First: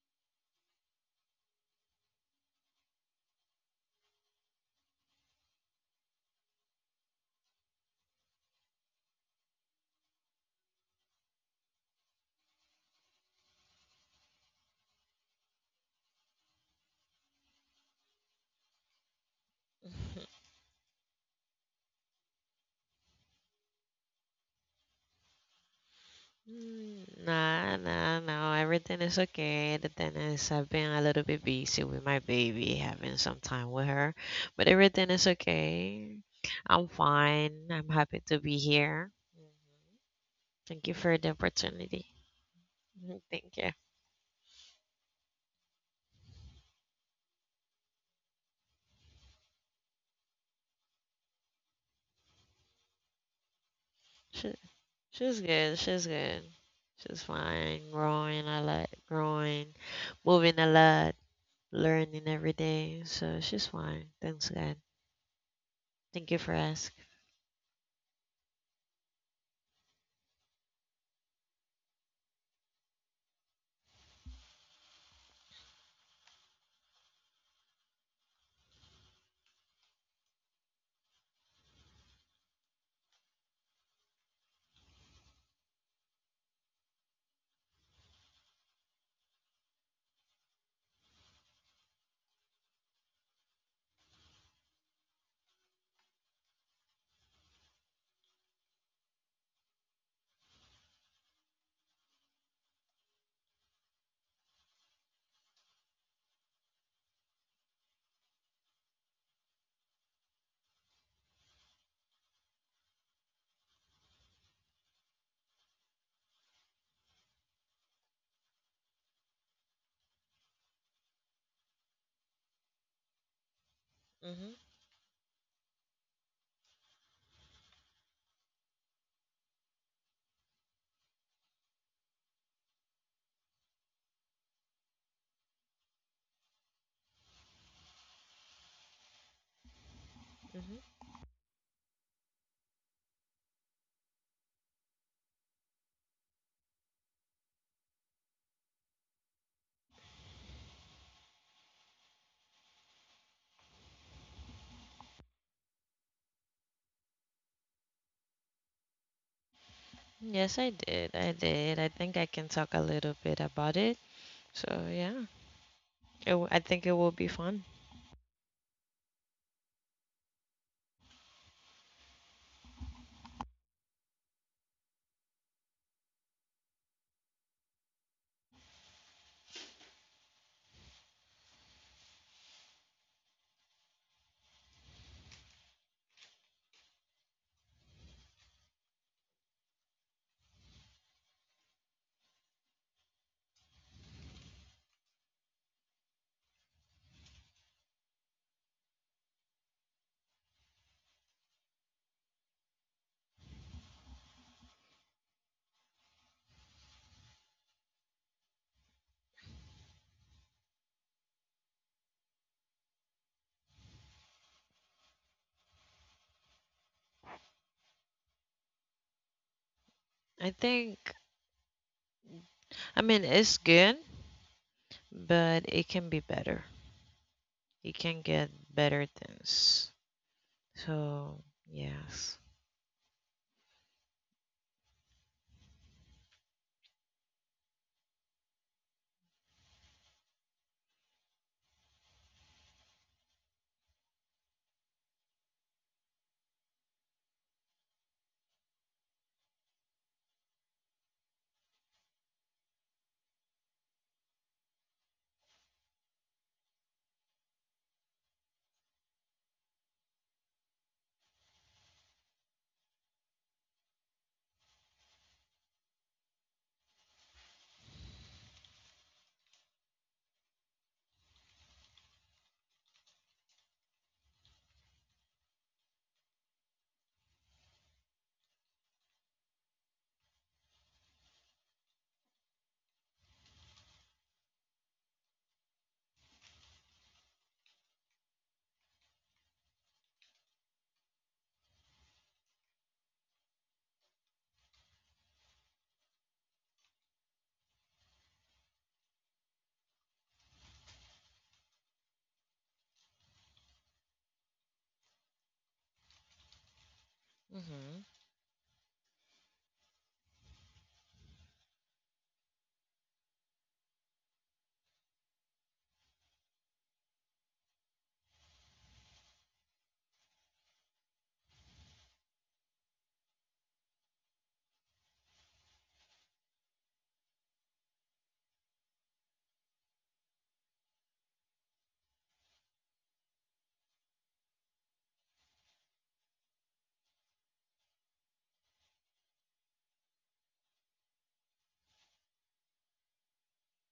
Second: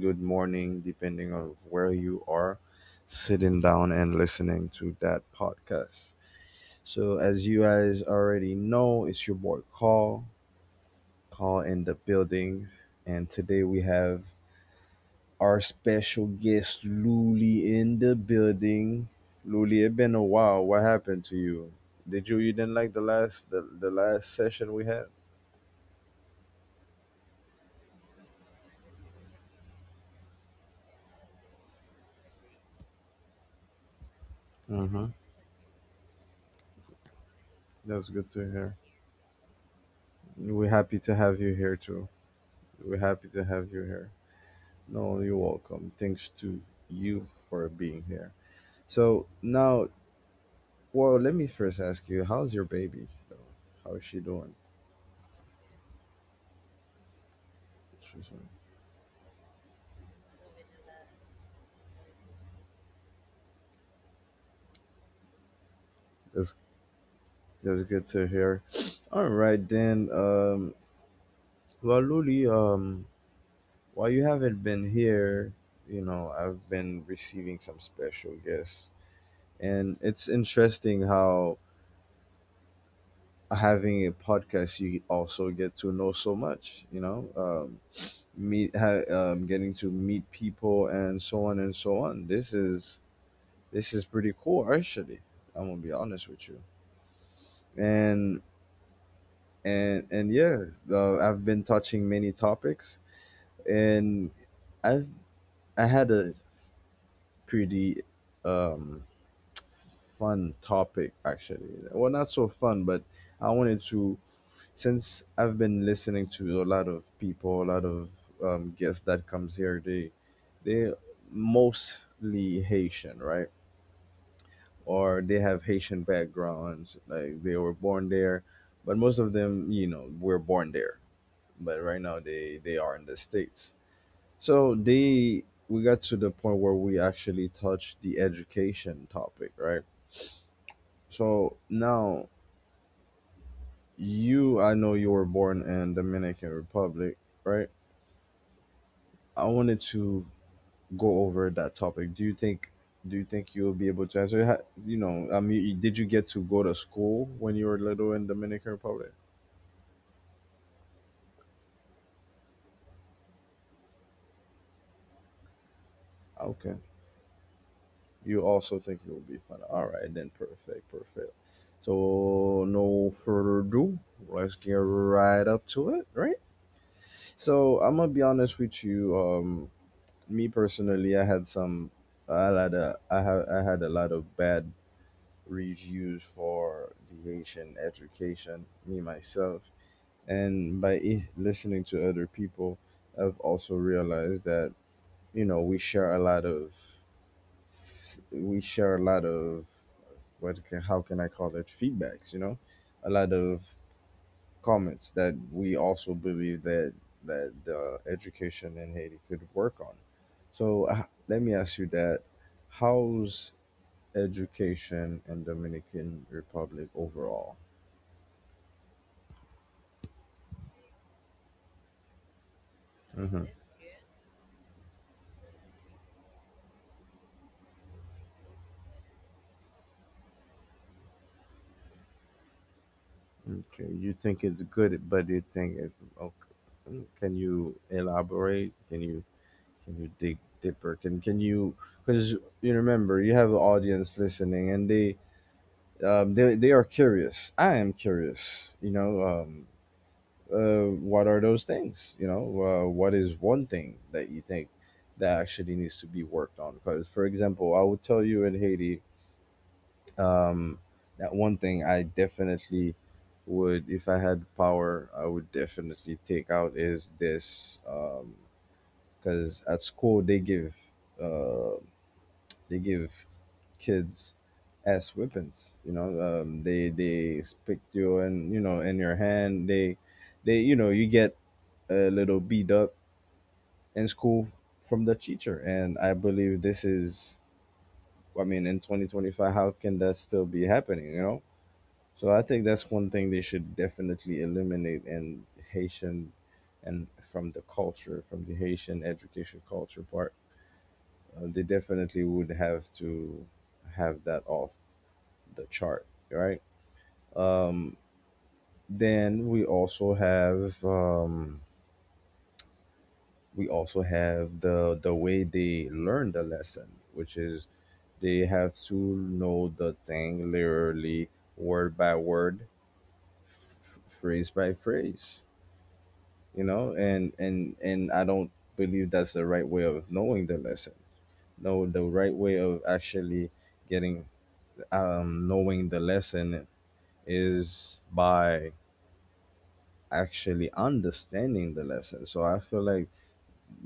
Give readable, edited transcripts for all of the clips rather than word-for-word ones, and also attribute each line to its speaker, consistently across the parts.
Speaker 1: good morning, depending on where you are sitting down and listening to that podcast. So, as you guys already know, it's your boy Call, Call in the building, and today we have our special guest Luli in the building. Luli, it's been a while. What happened to you? Did you didn't like the last session we had?
Speaker 2: Nah, nah, no. Everything is okay. The thing is, I've been a little bit busy with my baby, having some time with her, but
Speaker 1: Mm-hmm.
Speaker 2: everything is okay. I'm fine. I'm
Speaker 1: That's
Speaker 2: happy
Speaker 1: good
Speaker 2: to
Speaker 1: to
Speaker 2: be
Speaker 1: hear.
Speaker 2: here.
Speaker 1: We're
Speaker 2: Thank you
Speaker 1: happy
Speaker 2: for
Speaker 1: to
Speaker 2: the
Speaker 1: have you here too.
Speaker 2: opportunity.
Speaker 1: We're
Speaker 2: Mhm,
Speaker 1: happy to
Speaker 2: thank you.
Speaker 1: have you here. No, you're welcome. Thanks to you for being here. So now, well, let me first ask you, how's your baby? So, how is she
Speaker 2: She,
Speaker 1: doing?
Speaker 2: she's good. She's good. She's fine.
Speaker 1: She's
Speaker 2: Growing
Speaker 1: doing-
Speaker 2: a lot. Growing, moving a lot, learning every day. So she's fine. Thanks, God. Thank you for
Speaker 1: That's
Speaker 2: asking.
Speaker 1: that's good to hear. All right then. Well, Luli, while you haven't been here, I've been receiving some special guests, and it's interesting how having a podcast, you also get to know so much, meet, getting to meet people and so on and so on. This is pretty cool, actually. I'm gonna be honest with you. And, and yeah, I've been touching many topics and I've, I had a pretty, um, fun topic, actually. Well, not so fun, but I wanted to, since I've been listening to a lot of people, a lot of guests that comes here, they mostly Haitian, right?
Speaker 2: Hmm.
Speaker 1: Or they have Haitian backgrounds, like they were born there, but most of them, were born there. But right now they are in the States. So they we got to the point where we actually touched the education topic, right?
Speaker 2: Hmm.
Speaker 1: So now you I know you were born in Dominican Republic, right? I wanted to go over that topic. Do you think you'll be able to answer? I mean, did you get to go to school when you were little in Dominican Republic?
Speaker 2: Yes, I did. I did. I think I can talk a little bit about it. So yeah, I
Speaker 1: Okay.
Speaker 2: think it will be fun.
Speaker 1: You also think you'll be fine. All right, then perfect, perfect. So no further ado, let's get right up to it, right? So I'm gonna be honest with you. Me personally, I had some, I had a lot of bad reach used for deviation, education, me myself. And by listening to other people, I've also realized that, we share a lot of, we share a lot of, what can, how can I call it, feedbacks, a lot of comments that we also believe that, that education in Haiti could work on. So let me ask you that. How's education in Dominican Republic overall?
Speaker 2: I think, I mean,
Speaker 1: Hmm.
Speaker 2: it's good, but it can be better. You can get better things. So yes.
Speaker 1: Okay. You think it's good, but you think it's okay. Can you elaborate? Can you dig deeper? Can you because you remember you have an audience listening, and they are curious. I am curious. What are those things? What is one thing that you think that actually needs to be worked on? Because, for example, I would tell you in Haiti. um that one thing I definitely would if I had power I would definitely take out is this. Because at school they give, uh they give kids as weapons, they stick you, and in your hand they they you get a little beat up in school from the teacher. And I believe this, is I mean in 2025, how can that still be happening, So I think that's one thing they should definitely eliminate in Haitian, and from the culture, from the Haitian education culture part. They definitely would have to have that off the chart, right?
Speaker 2: Hmm.
Speaker 1: Um, then we also have the way they learn the lesson, which is they have to know the thing literally word by word, phrase by phrase, and I don't believe that's the right way of knowing the lesson. No, the right way of actually getting knowing the lesson is by actually understanding the lesson. So I feel like,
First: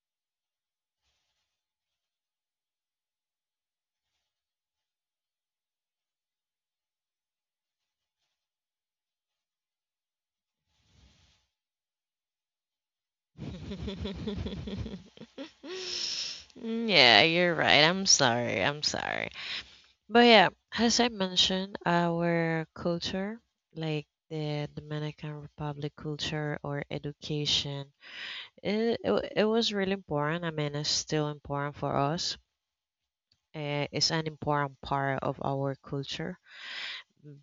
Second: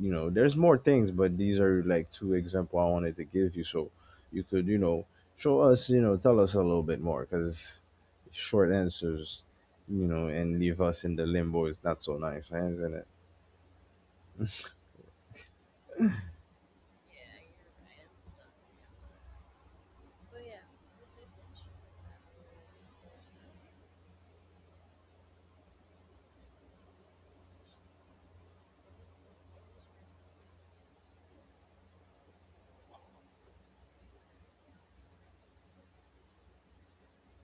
Speaker 1: there's more things, but these are like two example I wanted to give you, so you could, show us, tell us a little bit more, because short answers, and leave us in the limbo is not so nice, eh, isn't it?
Speaker 2: Yeah, you're right. I'm sorry. I'm sorry. But yeah, as I mentioned, our culture, like the Dominican Republic culture or education. It was really important. I mean, it's still important for us. It's an important part of our culture.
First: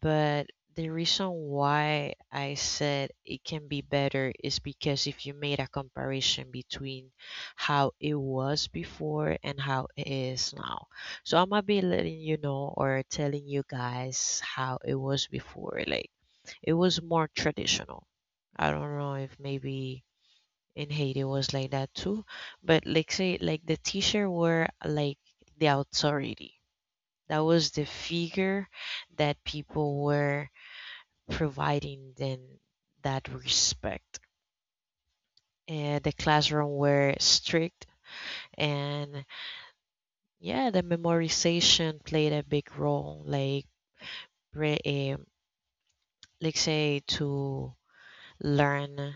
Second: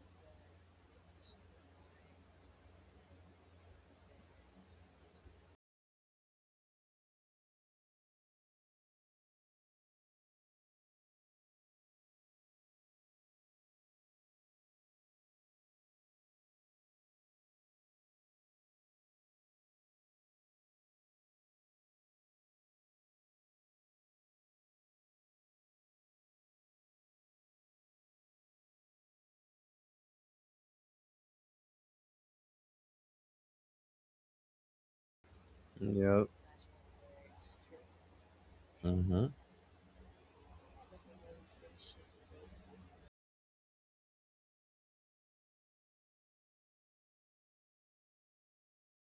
Speaker 2: But the reason why I said it can be better is because if you made a comparison between how it was before and how it is now. So I'm gonna be letting you know or telling you guys how it was before. Like, it was more traditional. I don't know if maybe in Haiti was like that too. But like say, like the teacher were like the authority. That was the figure that people were providing them that respect. And the
Speaker 1: Yeah.
Speaker 2: classroom were strict,
Speaker 1: Mm-hmm.
Speaker 2: and yeah, the memorization played a big role. Re- um, like say, to learn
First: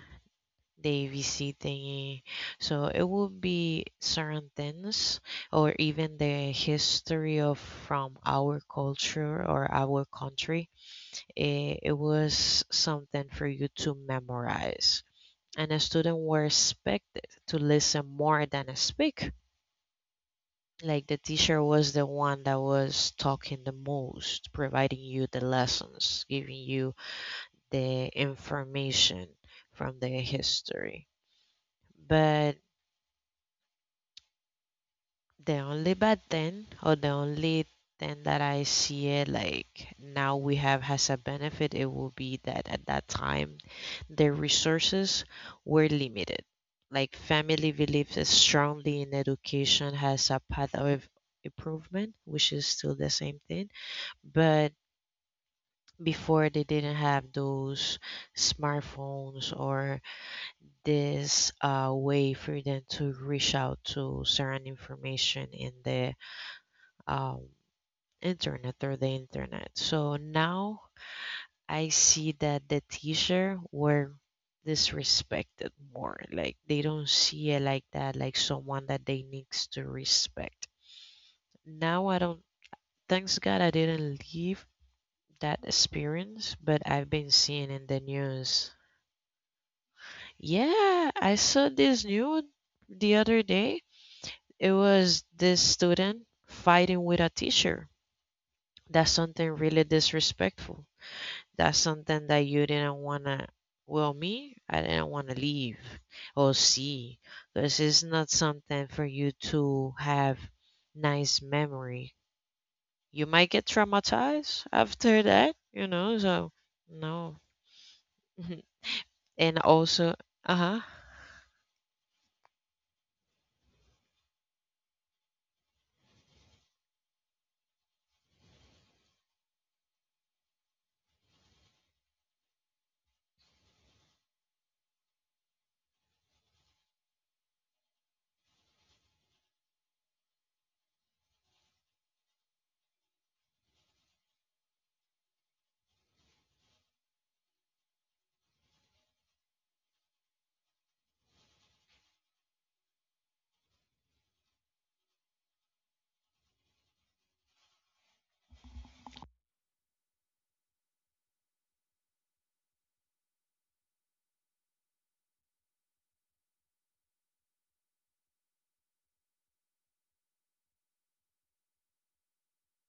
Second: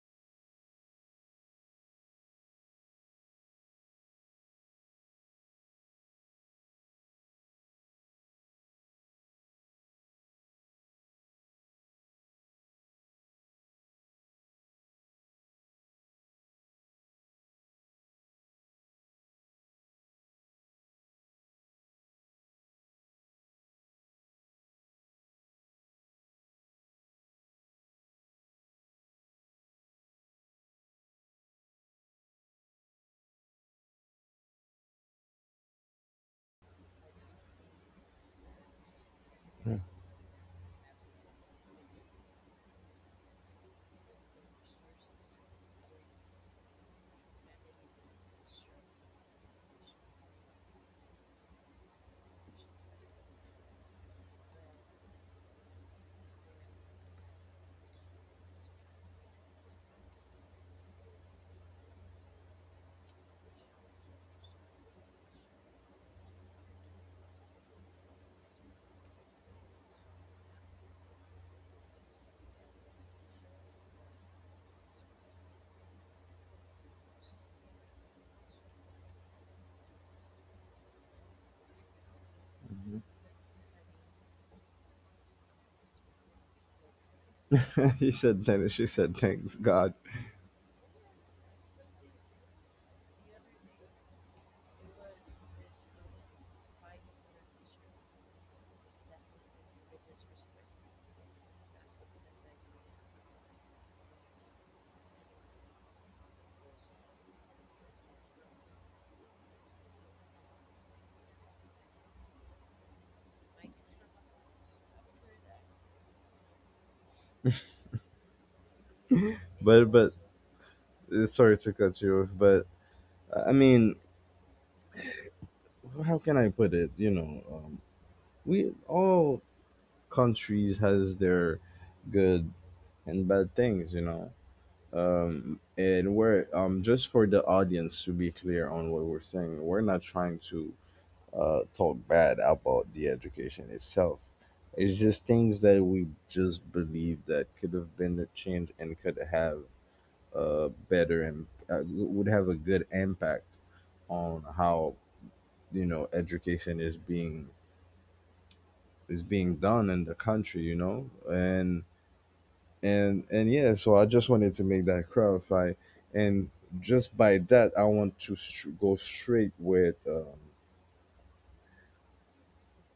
Speaker 2: DVC thingy. So it would be certain things or even the history of from our culture or our country. It was something for you to memorize. And the student were expected to listen more than speak. Like the teacher was the one that was talking the most, providing you the lessons, giving you the information from the history. But the only bad thing, or the only thing that I see it like now we have has a benefit, it will be that at that time the resources were limited. Like family believes strongly in education has a path of improvement, which is still the same thing. But before they didn't have those smartphones or this way for them to reach out to certain information in the um, internet or the internet. So now I see that the teacher were disrespected more. Like they don't see it like that, like someone that they needs to respect. Now, I don't thanks God, I didn't leave that experience, but I've been seeing in the
Speaker 1: He said
Speaker 2: news.
Speaker 1: tennis. She said thanks God.
Speaker 2: Yeah, I saw this news the other day. It was this student fighting with a teacher. That's something really disrespectful. That's something that you didn't want to, well, me, I didn't want to leave or see because it's not something for you to have nice memory. You might get traumatized after that, so no. And
Speaker 1: But but
Speaker 2: also, uh-huh.
Speaker 1: uh, sorry to cut you off. But I mean, how can I put it? We all countries has their good and bad things. And we're just for the audience to be clear on what we're saying. We're not trying to talk bad about the education itself. It's just things that we just believe that could have been a change, and could have, better, and would have a good impact on how, education is being, is being done in the country, and yeah. So I just wanted to make that clarify. And just by that, I want to str go straight with,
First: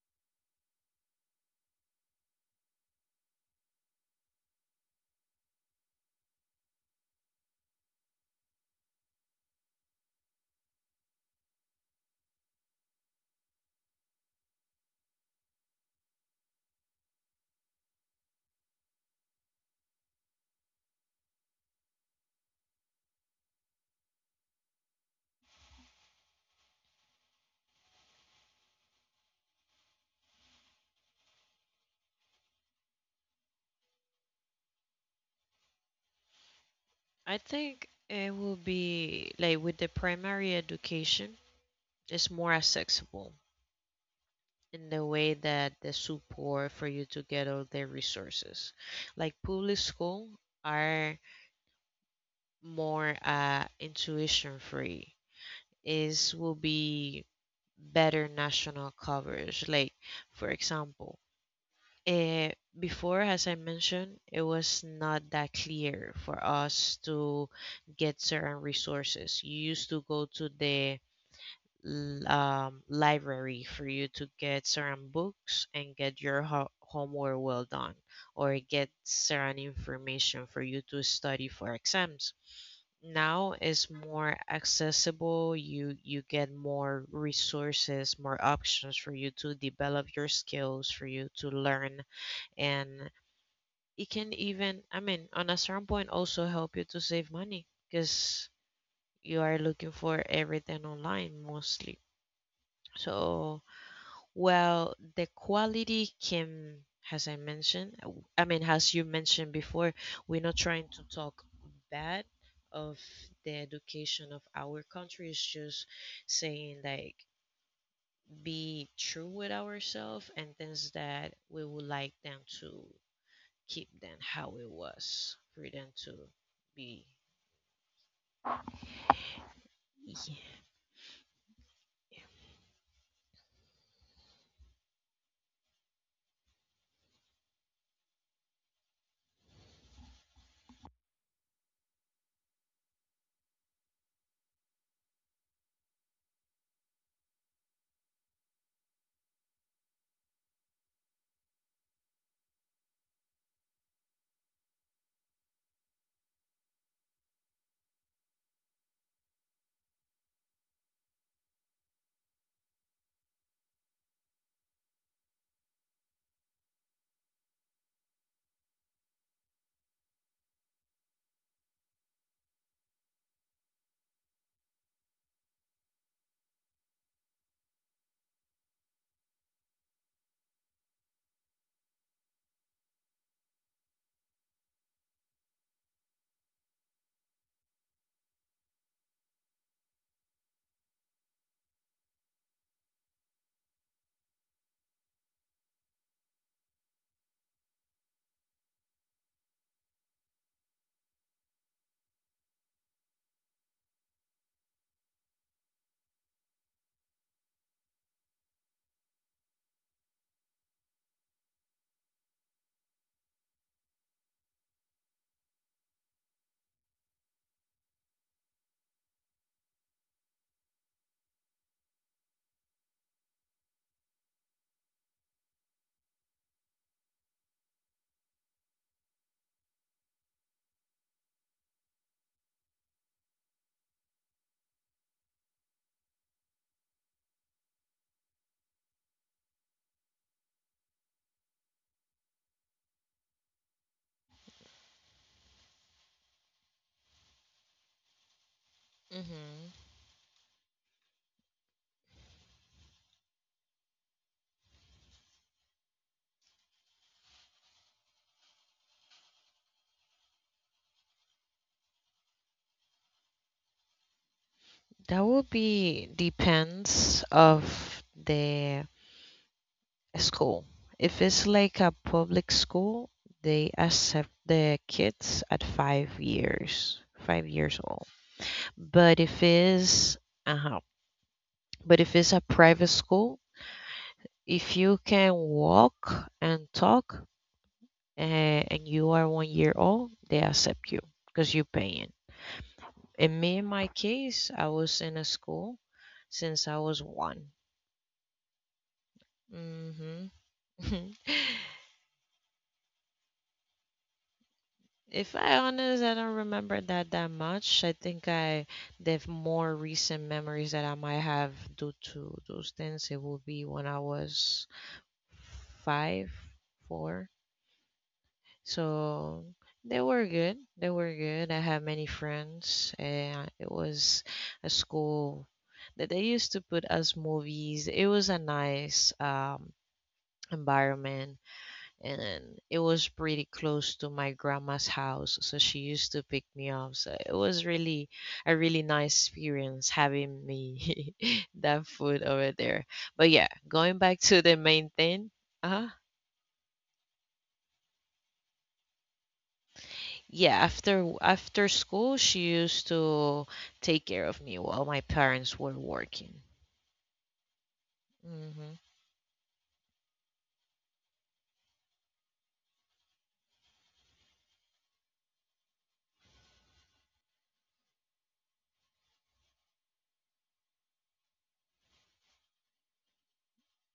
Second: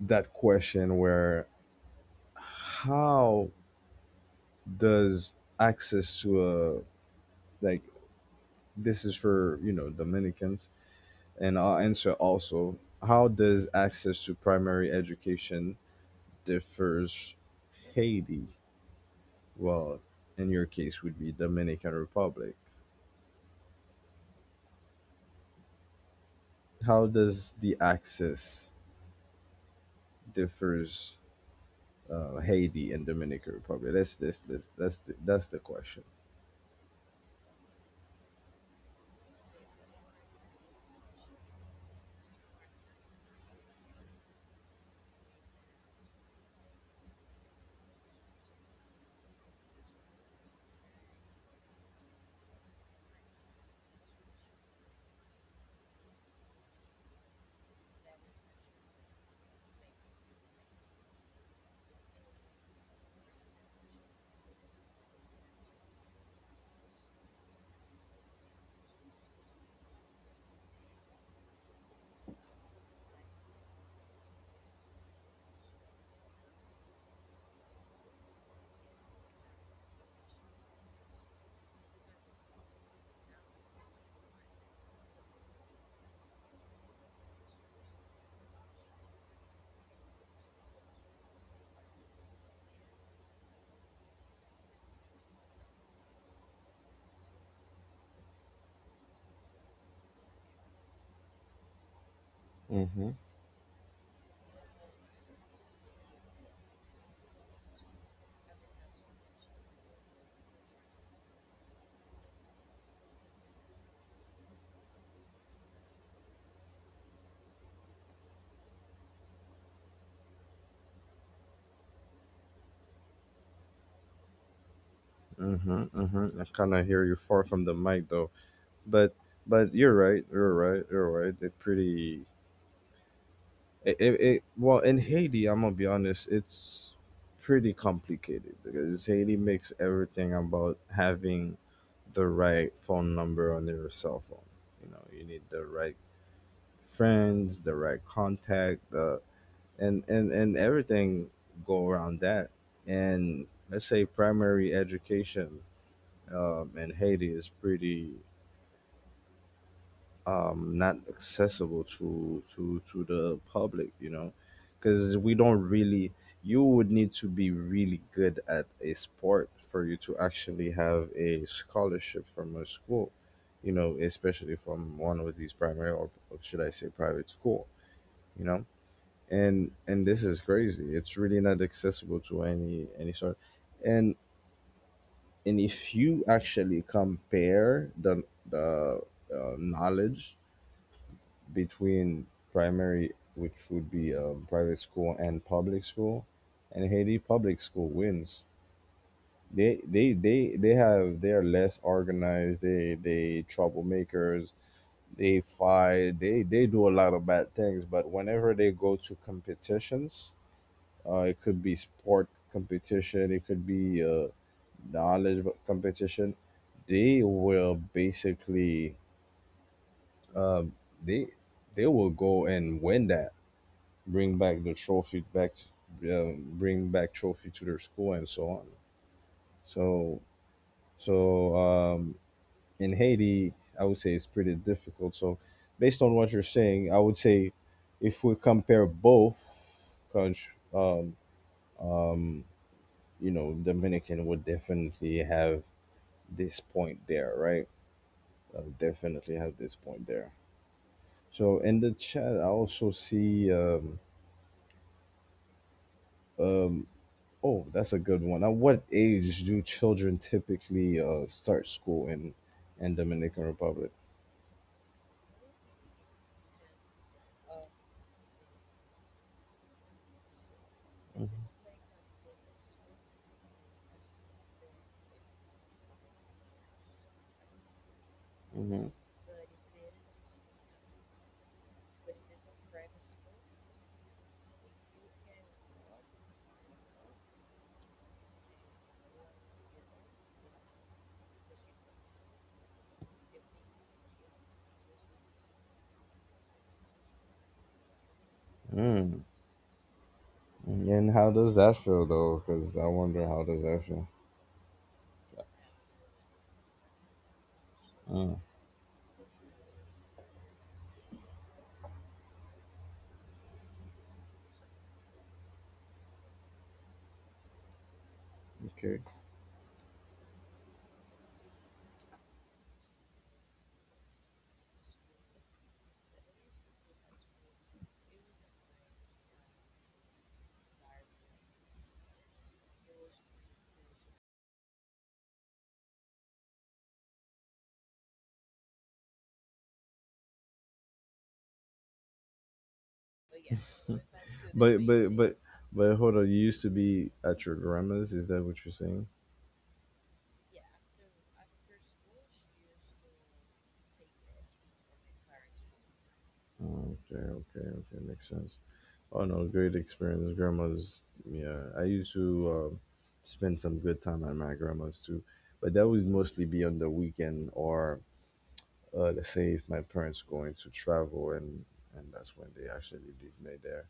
Speaker 1: that question where, how does access to a, like, this is for, Dominicans. And I'll answer also, how does access to primary education differs Haiti? Well, in your case would be Dominican Republic. How does the access differs, Haiti and Dominican Republic? That's this that's the question.
Speaker 2: I think it will be like with the primary education, it's more accessible in the way that the support for you to get all their resources. Like public school are more intuition free. Is will be better national coverage. Like for example, eh, before, as I mentioned, it was not that clear for us to get certain resources. You used to go to the library for you to get certain books and get your homework well done, or get certain information for you to study for exams. Now it's more accessible. You get more resources, more options for you to develop your skills, for you to learn. And it can even, I mean, on a certain point, also help you to save money, because you are looking for everything online mostly.
Speaker 1: Mm-hmm.
Speaker 2: So, well, the quality can, as I mentioned, I mean, as you mentioned before, we're not trying to talk bad of the education of our country. It's just saying, like, be true with ourselves and things that we would like them to keep them how it was for
Speaker 1: Mm-hmm,
Speaker 2: them to
Speaker 1: mm-hmm. I kind of
Speaker 2: be.
Speaker 1: hear you far from the mic, though, but but you're right,
Speaker 2: Yeah.
Speaker 1: you're right, you're right. They're pretty, it well in Haiti, I'm gonna be honest, it's pretty complicated, because Haiti makes everything about having the right phone number on your cell phone. You know, you need the right friends, the right contact, the and everything go around that. And let's say primary education, in Haiti is pretty, not accessible to to the public, because we don't really you would need to be really good at a sport for you to actually have a scholarship from a school, especially from one of these primary, or should I say private school, you know and this is crazy, it's really not accessible to any sort. And and if you actually compare the, the knowledge between primary, which would be, private school and public school, and Haiti public school wins. They are less organized. They troublemakers. They fight. They do a lot of bad things. But whenever they go to competitions, it could be sport competition. It could be, knowledge competition. They will basically, um, they they will go and win that, bring back the trophy back uh, bring back trophy to their school, and so on. So so um, in Haiti, I would say it's pretty difficult. So based on what you're saying, I would say if we compare both countries, um, um, Dominican would definitely have this point there, right? Definitely have
Speaker 2: Hmm.
Speaker 1: this point there. So in the chat I also see, um, oh, that's a good one. At what age do children typically start school in, Dominican Republic?
Speaker 2: That would be depends of the school. If it's like a public school, they accept the kids at 5 years old. But if it's Uh-huh. But if it's a private school, if you can walk and talk and you are 1 year old, they accept you because you're paying. In my case, I was in a school since I was one.
Speaker 1: Mm.
Speaker 2: Hmm.
Speaker 1: And how does that feel, though? Because I wonder how does that feel.
Speaker 2: If I honest, I don't remember that that much. I think
Speaker 1: Mm.
Speaker 2: I The more recent memories that I might have due to those things, it will be when I was five, four.
Speaker 1: Okay.
Speaker 2: So they were good. They were good. I had many friends, and it was a school that they used to put us movies. It was a nice environment, and it was pretty close to my grandma's house, so she used to pick me up. So it was really a really nice experience having me that food over there. But yeah, going back to the
Speaker 1: But
Speaker 2: main
Speaker 1: but
Speaker 2: thing.
Speaker 1: but
Speaker 2: Uh-huh.
Speaker 1: but hold on. You used to be at your grandma's. Is that what you're saying?
Speaker 2: Yeah, after school she used to take care of me while my parents were working.
Speaker 1: Oh, okay, okay, okay. Makes sense.
Speaker 2: Mm-hmm.
Speaker 1: Oh no, great experience. Grandma's. Yeah, I used to spend some good time at my grandma's too, but that was mostly be on the weekend, or let's say if my parents going to travel, and that's when they actually leave me there.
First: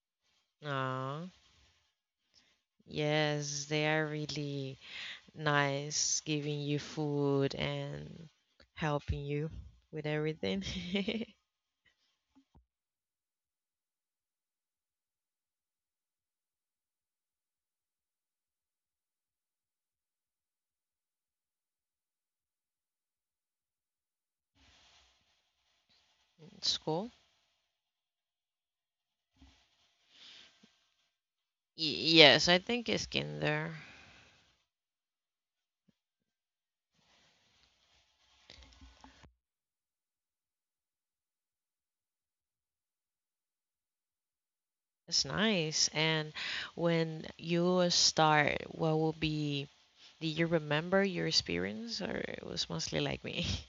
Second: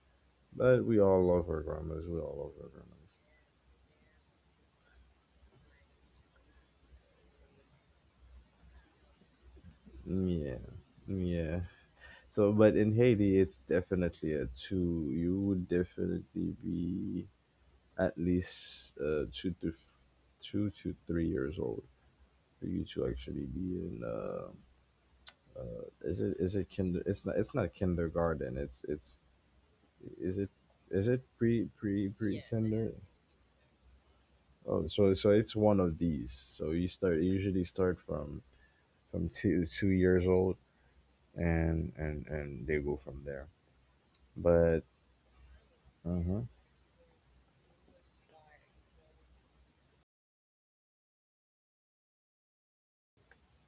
Speaker 1: But we
Speaker 2: Aw,
Speaker 1: all love our grandmas. We all love our grandmas.
Speaker 2: yes, they are really nice, giving you food and helping you with
Speaker 1: Mm, yeah,
Speaker 2: everything.
Speaker 1: mm, yeah. So, but in Haiti, it's definitely a two. You would definitely be at least, two to three years old for you to actually be in. Is it is it kinder?
Speaker 2: School?
Speaker 1: It's not. It's not kindergarten. It's it's. Is it is it pre, pre pre
Speaker 2: Yes, I think
Speaker 1: kinder?
Speaker 2: it's kinder.
Speaker 1: Oh, so it's one of these. So you usually start from, two years old, and and they go from there. But
Speaker 2: It's nice. And
Speaker 1: Uh-huh.
Speaker 2: when you start, what will be? Do you remember your experience, or it was mostly like me?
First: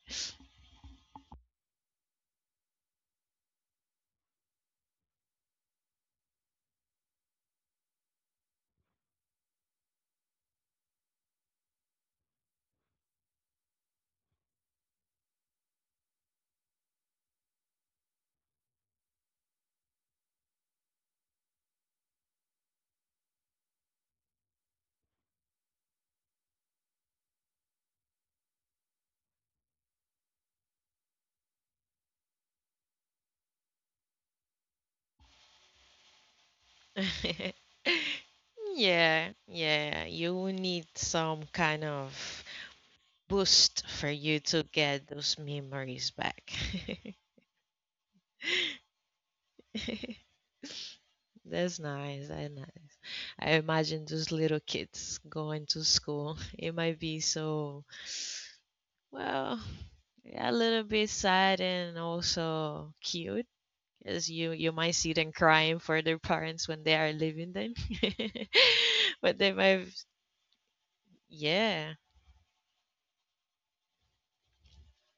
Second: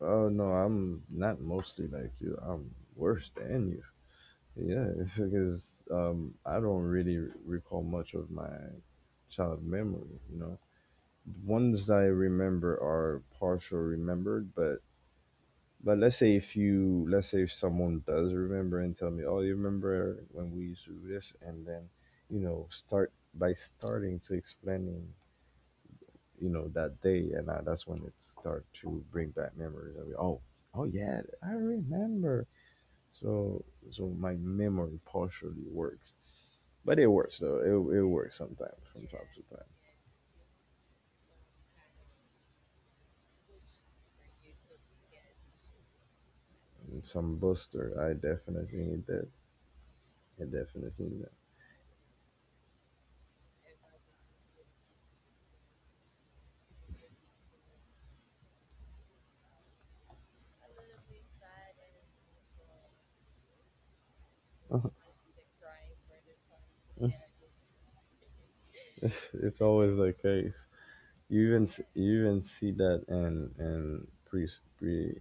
Speaker 1: Oh no, I'm not mostly like you. I'm worse than you. Yeah, because I don't really recall much of my child memory. The ones I remember are partial remembered, but. Let's say if, you, let's say if someone does remember and tell me, oh, you remember when we used to do this, and then, start by starting to explaining, that day, that's when it start to bring back memories. I mean, oh yeah, I remember. So, so, my memory partially works, but it works though. It works sometimes from time
Speaker 2: Yeah,
Speaker 1: to time.
Speaker 2: yeah, you will need some kind of boost for you to get those memories back.
Speaker 1: And some booster, I definitely need that. I definitely need that.
Speaker 2: That's nice. I know. I imagine those little kids going to school. It might be so, well, yeah, a little bit sad and also cute. You
Speaker 1: Uh huh.
Speaker 2: might see them crying for their parents when they are leaving them. But they
Speaker 1: It's
Speaker 2: might,
Speaker 1: always the case.
Speaker 2: yeah.
Speaker 1: You even see that in pre pre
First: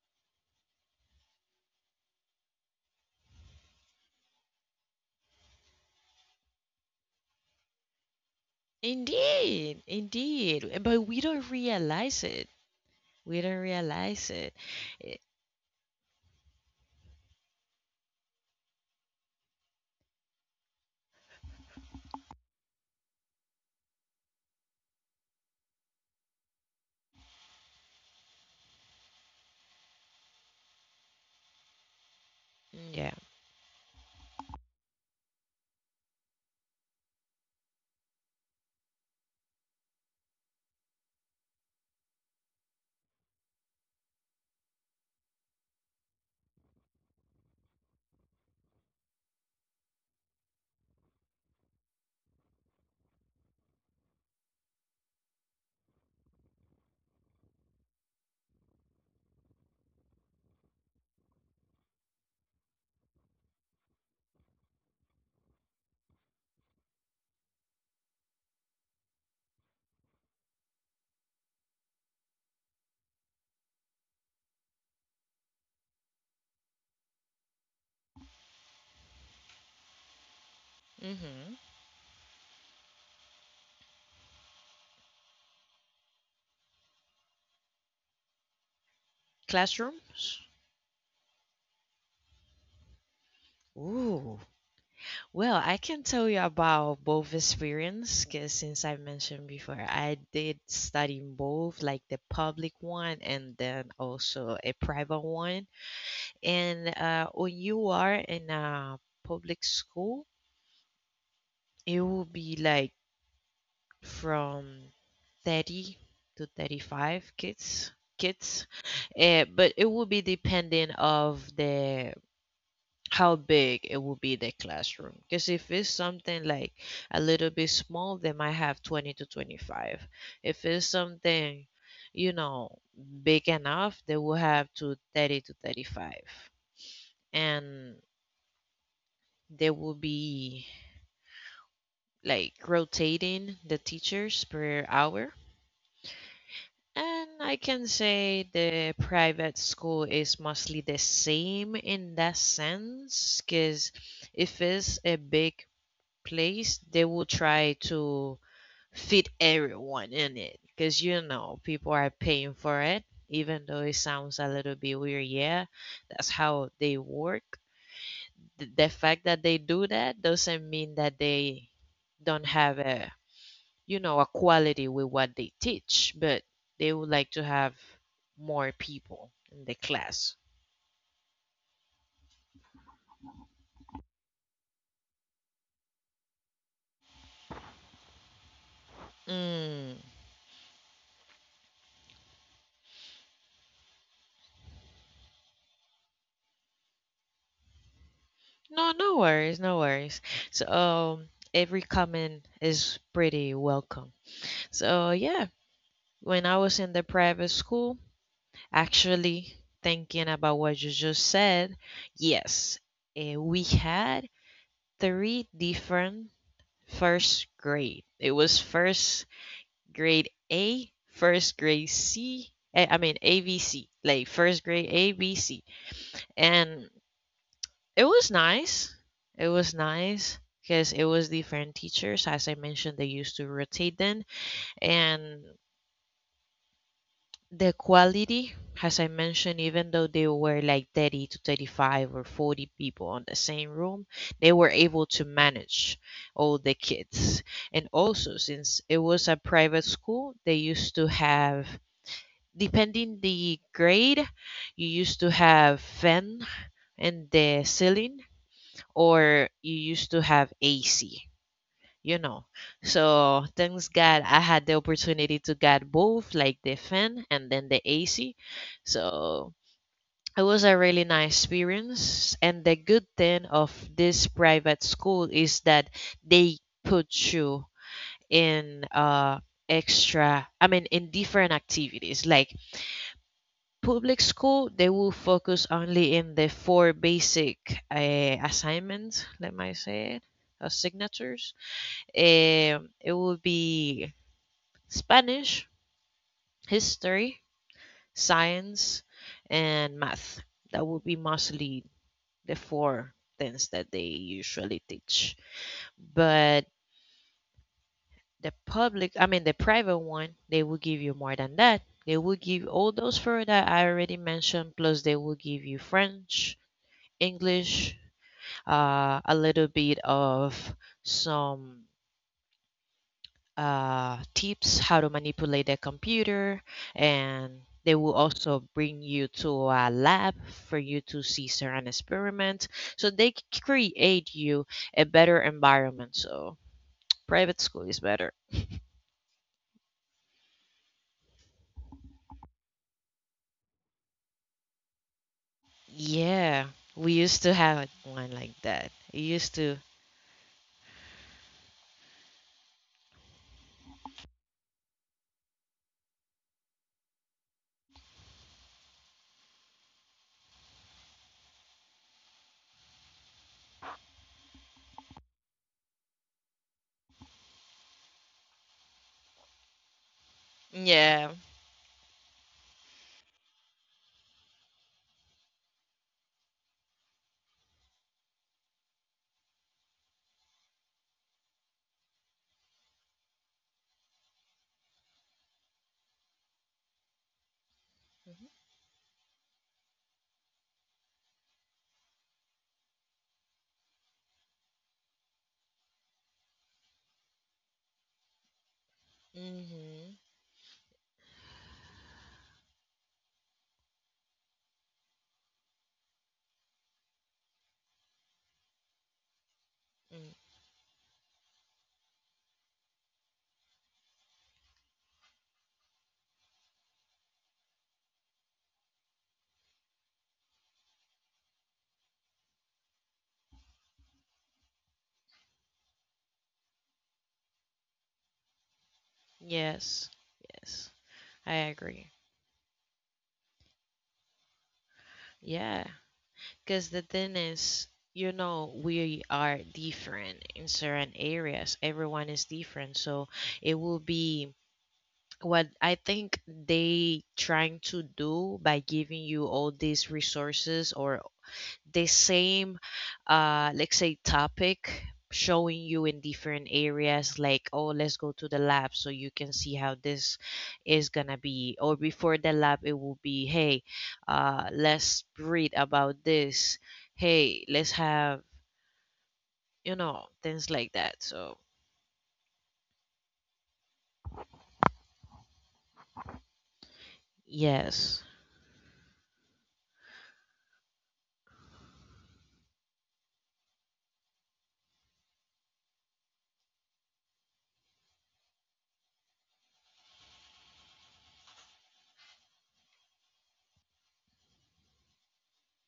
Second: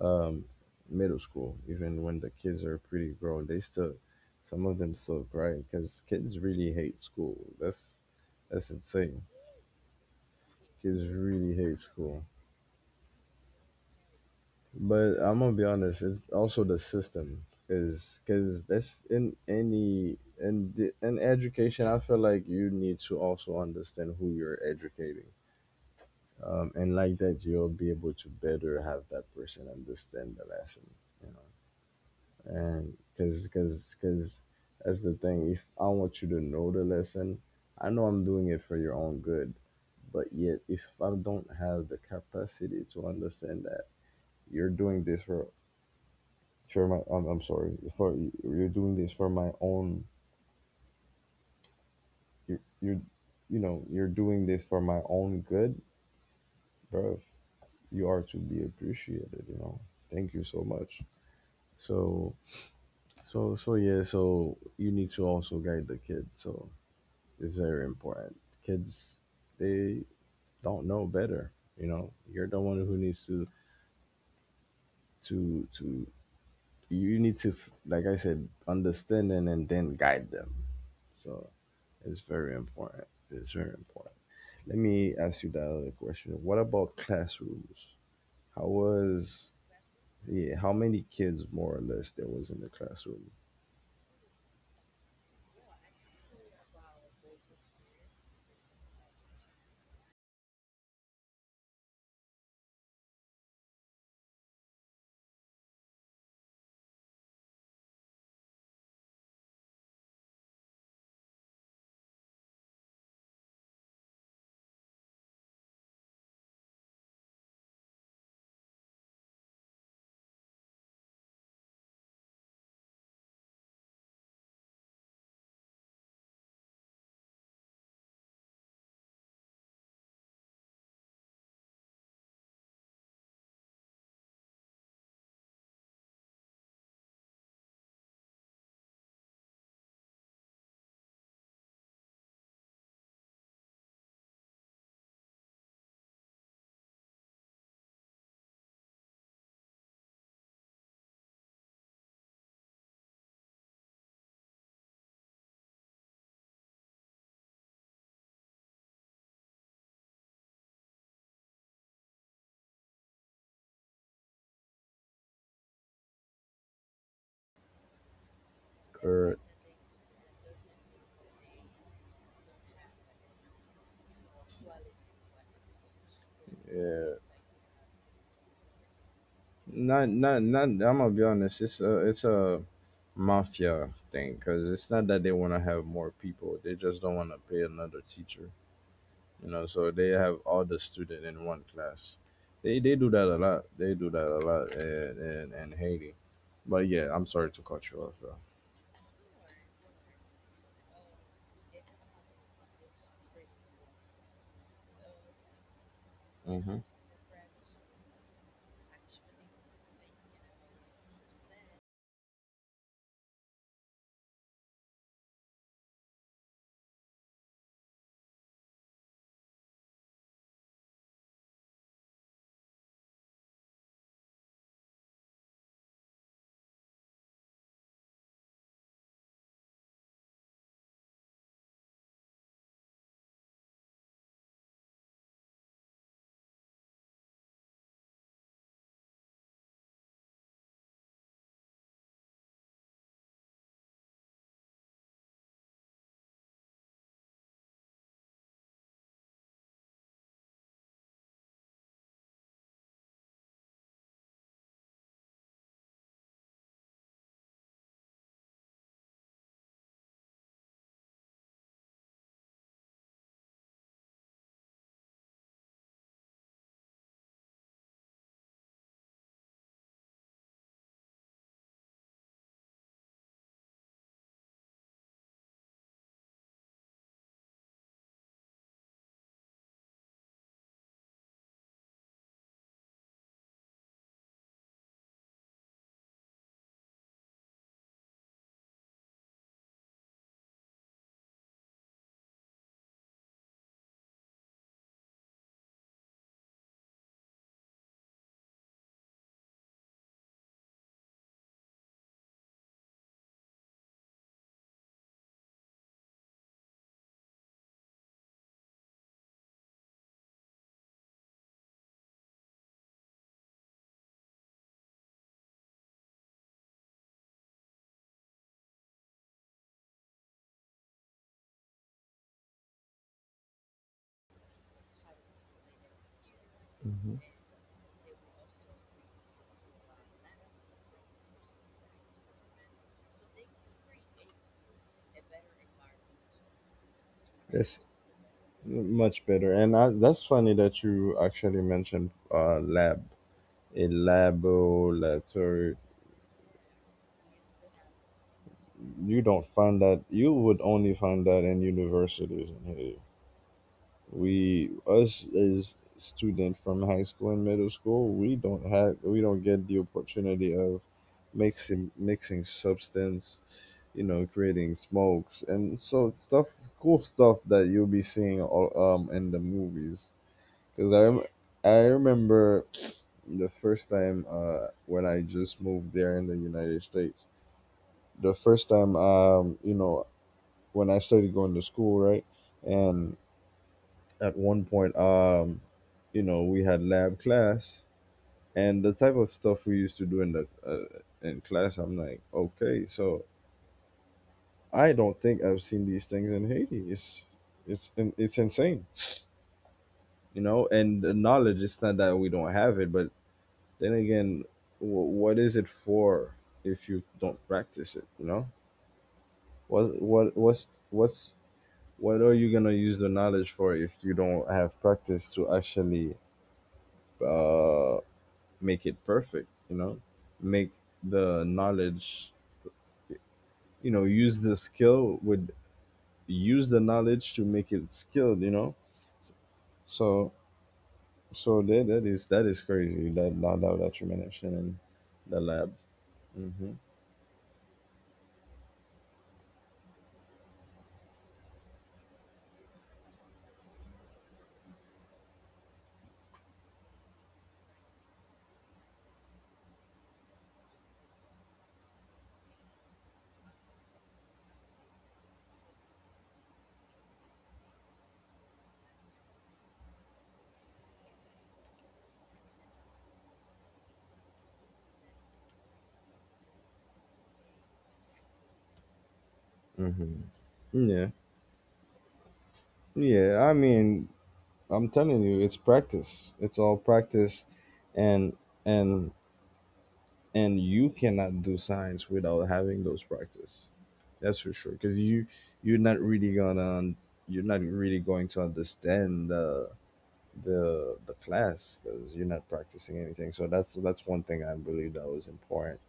Speaker 1: um middle school. Even when the kids are pretty grown, they still some of them still cry because kids really hate school. That's insane.
Speaker 2: Indeed, indeed. But
Speaker 1: Kids
Speaker 2: we don't
Speaker 1: really hate school.
Speaker 2: realize it. We don't realize it. Eh,
Speaker 1: But I'm gonna be honest, it's also the system, is because that's in any, in education. I feel like you need to also understand who you're educating, and like that, you'll be able to better have that person understand the lesson, you know. And
Speaker 2: Yeah.
Speaker 1: because because because that's the thing. If I want you to know the lesson, I know I'm doing it for your own good, but yet if I don't have the capacity to understand that you're doing this for my, I'm sorry, for you're doing this for my own, you're, you're you know you're doing this for my own good, bro, you are to be appreciated, you know, thank you so much. So so so yeah, so you need to also guide the kid, so it's very important. Kids, they don't know better. You know, you're the one who needs to you need to f- like I said, understand, and then guide them. So
Speaker 2: Hmm.
Speaker 1: it's very important, it's very important. Let me ask you that other question. What about classrooms? How was...
Speaker 2: Classrooms?
Speaker 1: Yeah, how many kids, more or less, there was in the classroom?
Speaker 2: Ooh, well, I can tell you about both experience because since I mentioned before, I did study in both, like the public one and then also a private one. And when you are in a public school, it will be like from 30 to 35 kids, but it will be depending of the how big it will be the classroom, because if it's something like a little bit small, they might have 20 to 25. If it's something, you know, big enough, they will have to 30 to 35. And they will be like rotating the teachers per hour. And I can say the private school is mostly the same in that sense, because if it's a big place, they will try to fit everyone in it, because you know people are paying for it. Even though it sounds a little bit weird, yeah, that's how they work. The fact
Speaker 1: Correct.
Speaker 2: that they do that doesn't mean that they don't have a you know a quality with what they teach, but they would
Speaker 1: Yeah.
Speaker 2: like to have more people in the
Speaker 1: Not
Speaker 2: class.
Speaker 1: not not. I'm gonna be honest. It's a mafia thing, because it's not that they want to have more people. They just don't want to pay another teacher. You know, so
Speaker 2: Mm.
Speaker 1: they have all the student in one class. They do that a lot, they do that a lot in, in Haiti. But yeah, I'm sorry to cut you off though.
Speaker 2: No, no worries, no worries. So every comment is pretty welcome. So, yeah, when I
Speaker 1: Hmm.
Speaker 2: was in the private school, actually thinking about what you just said, yes, we had three different first grade. It was first grade A, first grade C, I mean ABC, like first grade ABC. And it was nice. It was nice because it was different teachers. As I mentioned, they used to rotate then. And the quality, as I mentioned, even though they were like 30 to 35 or 40 people on the same room, they were able to manage all the kids. And also, since it was a private school, they used to have, depending the grade, you used to have fan in the ceiling, or you used to have AC, you know. So thanks God I had the opportunity to get both, like the fan and then the AC. So it was a really nice experience, and the good thing of this private school is that they put you in extra, I mean, in different activities. Like public school, they will focus only in the four basic assignments, let me say it, signatures. It will be Spanish, history, science, and math. That would be mostly the four things that they usually teach. But the public, I mean, the private one, they will give you more than that. They will give all those four that I already mentioned, plus they will give you French, English, a little bit of some tips how to manipulate the computer, and they will also bring you to a lab for you to see certain experiments. So they create you a better environment. So private
Speaker 1: It's
Speaker 2: school is better.
Speaker 1: much better, and that's funny that you actually mentioned lab, a labo laboratory.
Speaker 2: Yeah, we used to have one like that. It
Speaker 1: You don't
Speaker 2: used to.
Speaker 1: find that. You would only find that in universities in Haiti. We, us as student from high school and middle school, we don't get the opportunity of mixing substance. You know, creating smokes and so stuff, cool stuff that you'll be seeing all, in the movies. Because
Speaker 2: Yeah.
Speaker 1: I remember the first time when I just moved there in the United States. The first time, you know, when I started going to school, right? And at one point, you know, we had lab class. And the type of stuff we used to do in the, in class, I'm like, okay, so I don't think I've seen these things in Haiti. It's insane.
Speaker 2: Mm-hmm.
Speaker 1: You know, and the knowledge, it's not that we don't have it, but then again, what is it for if you don't practice it, you know. What what's What are you gonna use the knowledge for if you don't have practice to actually uh make it perfect, you know. Make the knowledge, you know, use the skill with, use the knowledge to make it skilled, you know.
Speaker 2: Yes.
Speaker 1: so
Speaker 2: Yes. I
Speaker 1: that, that
Speaker 2: agree.
Speaker 1: is that is crazy, that, that you mentioned in the lab.
Speaker 2: Yeah.
Speaker 1: Hmm.
Speaker 2: Because the thing is, we are different in certain areas. Everyone is different. So it will be what I think they trying to do by giving you all these resources or the same let's say topic, showing you in different areas like, oh, let's go to the lab so you can see how this is gonna be. Or before the lab it will be, hey, let's read about this. Hey, let's have,
Speaker 1: Hmm.
Speaker 2: things like
Speaker 1: Yeah,
Speaker 2: that. So
Speaker 1: yeah. I mean, I'm telling you, it's practice. It's all practice,
Speaker 2: yes.
Speaker 1: and and and you cannot do science without having those practice. That's for sure. Because you're not really gonna, you're not really going to understand the, the class, because you're not practicing anything. So that's one thing I believe that was important.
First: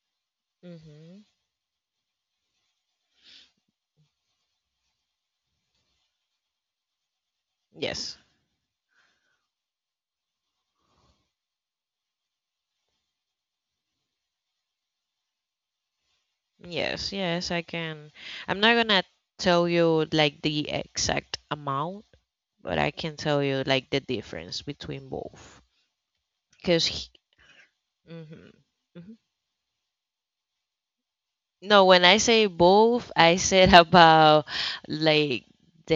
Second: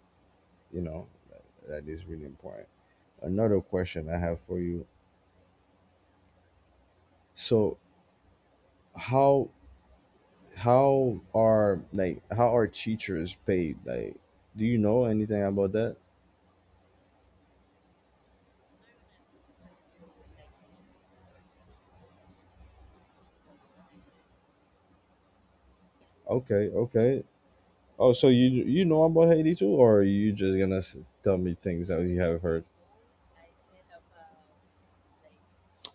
Speaker 1: You know,
Speaker 2: Mm-hmm.
Speaker 1: that is really important. Another question I have for you. So
Speaker 2: Yes,
Speaker 1: how how are teachers paid? Like, do you know anything about that?
Speaker 2: yes. Yes, I can. I'm not gonna tell you like the exact amount, but I can tell you like the difference between both.
Speaker 1: Okay,
Speaker 2: Because
Speaker 1: okay. Oh,
Speaker 2: hmm
Speaker 1: so you know
Speaker 2: hmm
Speaker 1: about Haiti too, or are you just gonna tell me
Speaker 2: no,
Speaker 1: things that
Speaker 2: when I
Speaker 1: you have
Speaker 2: say
Speaker 1: heard?
Speaker 2: both, I said about like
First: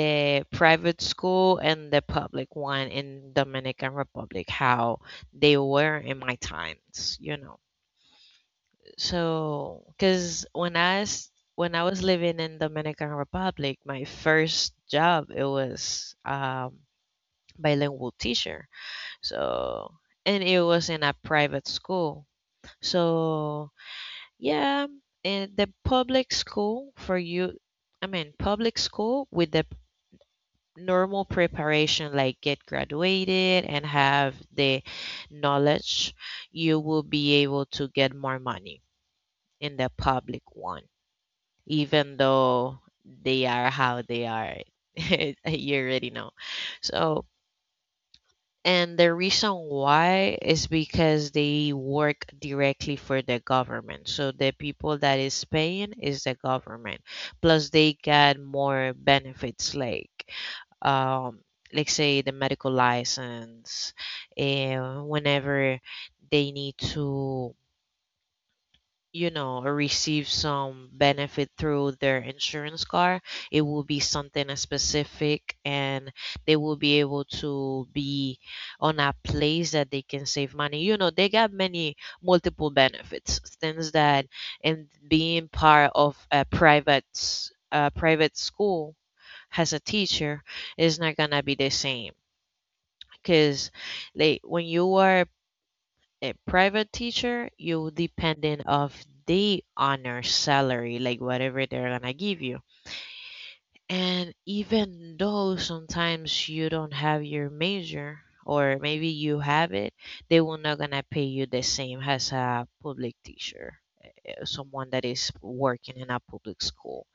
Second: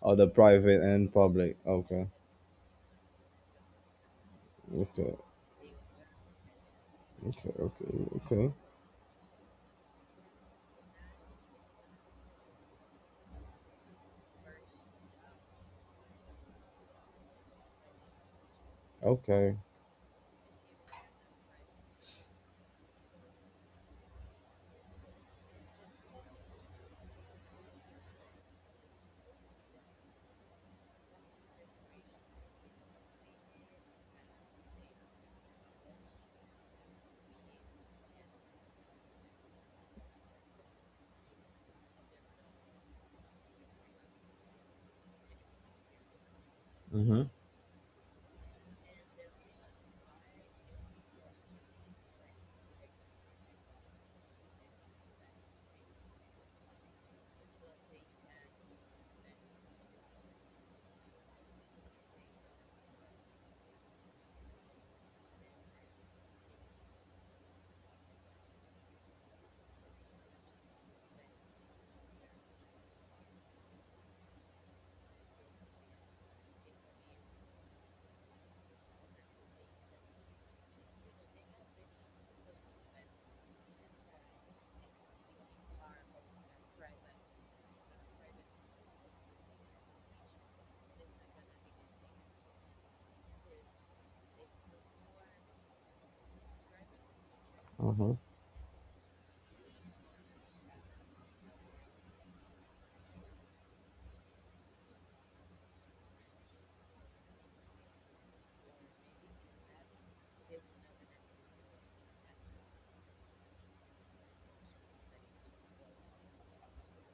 Speaker 1: Oh, the private
Speaker 2: private
Speaker 1: and public.
Speaker 2: school and the
Speaker 1: Okay.
Speaker 2: public one in Dominican Republic, how
Speaker 1: Okay.
Speaker 2: they were in my times, you
Speaker 1: Okay.
Speaker 2: know.
Speaker 1: Okay. Okay.
Speaker 2: So, because when when I was living in Dominican Republic, my first job, it was bilingual teacher.
Speaker 1: Okay.
Speaker 2: So, and it was in a private school. So, yeah, and the public school for you, I mean, public school with the normal preparation, like get graduated and have the knowledge, you will be able to get more money in the public one, even though they are how they are. You already know. So,
Speaker 1: Mhm.
Speaker 2: and the reason why is because they work directly for the government. So the people that is paying is the government. Plus they get more benefits um like say the medical license, and whenever they need to, or receive some benefit through their insurance card. It will be something as specific, and they will be able to be on a place that they can save money. You know, they got many multiple benefits, things that, and being part of a a private school has a teacher is not gonna be the same. Cause, like when you are a private teacher, you
Speaker 1: Mhm.
Speaker 2: dependent of the honor salary, like whatever they're gonna give you. And even though sometimes you don't have your major, or maybe you have it, they will not gonna pay you the same as a public teacher, someone that is working in a public school.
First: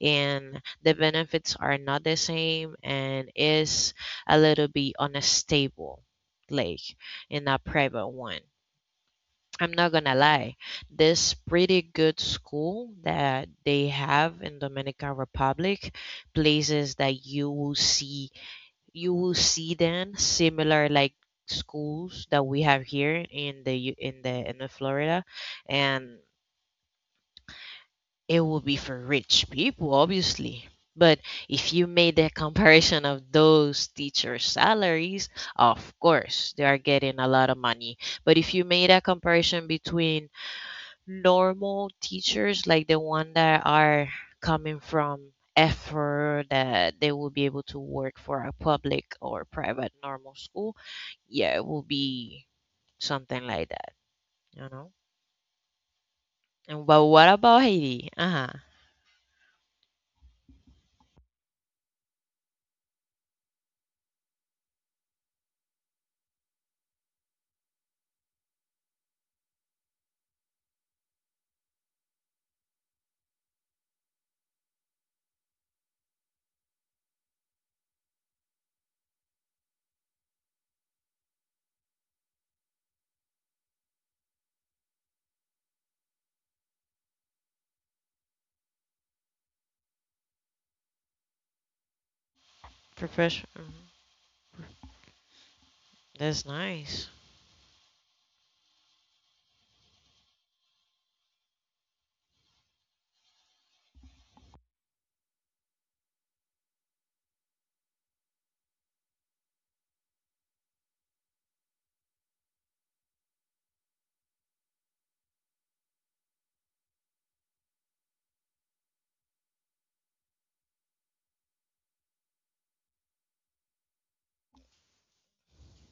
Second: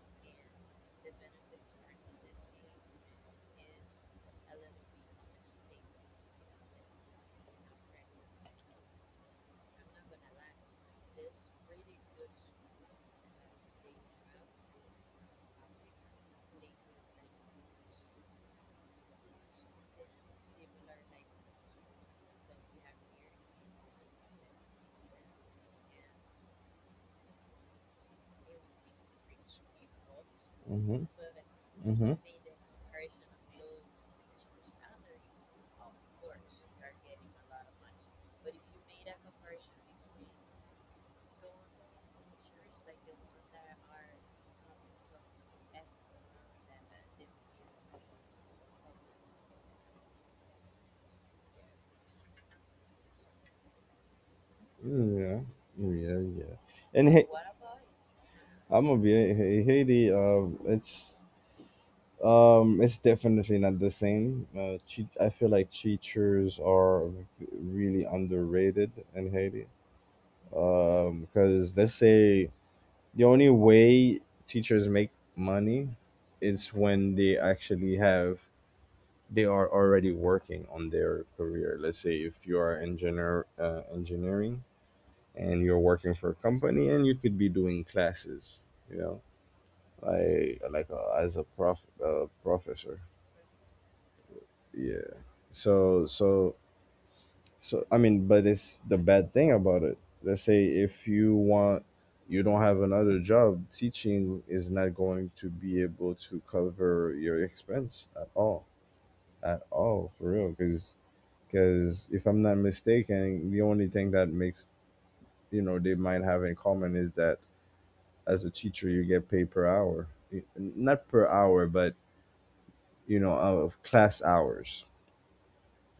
Speaker 2: And the benefits are not the same, and is a little bit unstable, like in a private one. I'm not gonna lie, this pretty good school that they have in Dominican Republic, places that you will see, you will see then similar like schools that we have here in in the Florida, and it will be for rich people obviously.
Speaker 1: Mhm.
Speaker 2: But if you made
Speaker 1: Mhm.
Speaker 2: the comparison of those teacher salaries, of course they are getting a lot of money. But if you made a comparison between normal teachers, like the one that are coming from effort, that they will be able to work for a public or private normal school, yeah, it will be something like that, you know.
Speaker 1: Yeah. Yeah. Yeah.
Speaker 2: And but
Speaker 1: And hey,
Speaker 2: what about Haiti? Uh huh.
Speaker 1: I'm gonna be hey, Haiti. It's, it's definitely not the same. I feel like teachers are really underrated in Haiti. Because let's say, the only way teachers make money is when they actually have they are already working on their career. Let's say if you are engineer, engineering, and you're working for a company, and you could be doing classes, you know, like, as a professor.
Speaker 2: Profession.
Speaker 1: Yeah. so
Speaker 2: That's
Speaker 1: so
Speaker 2: nice.
Speaker 1: So I mean, but it's the bad thing about it. Let's say if you want, you don't have another job. Teaching is not going to be able to cover your expense at all, for real. Because if I'm not mistaken, the only thing that makes, you know, they might have in common is that as a teacher you get paid per hour. Not per hour, but you know, of class hours.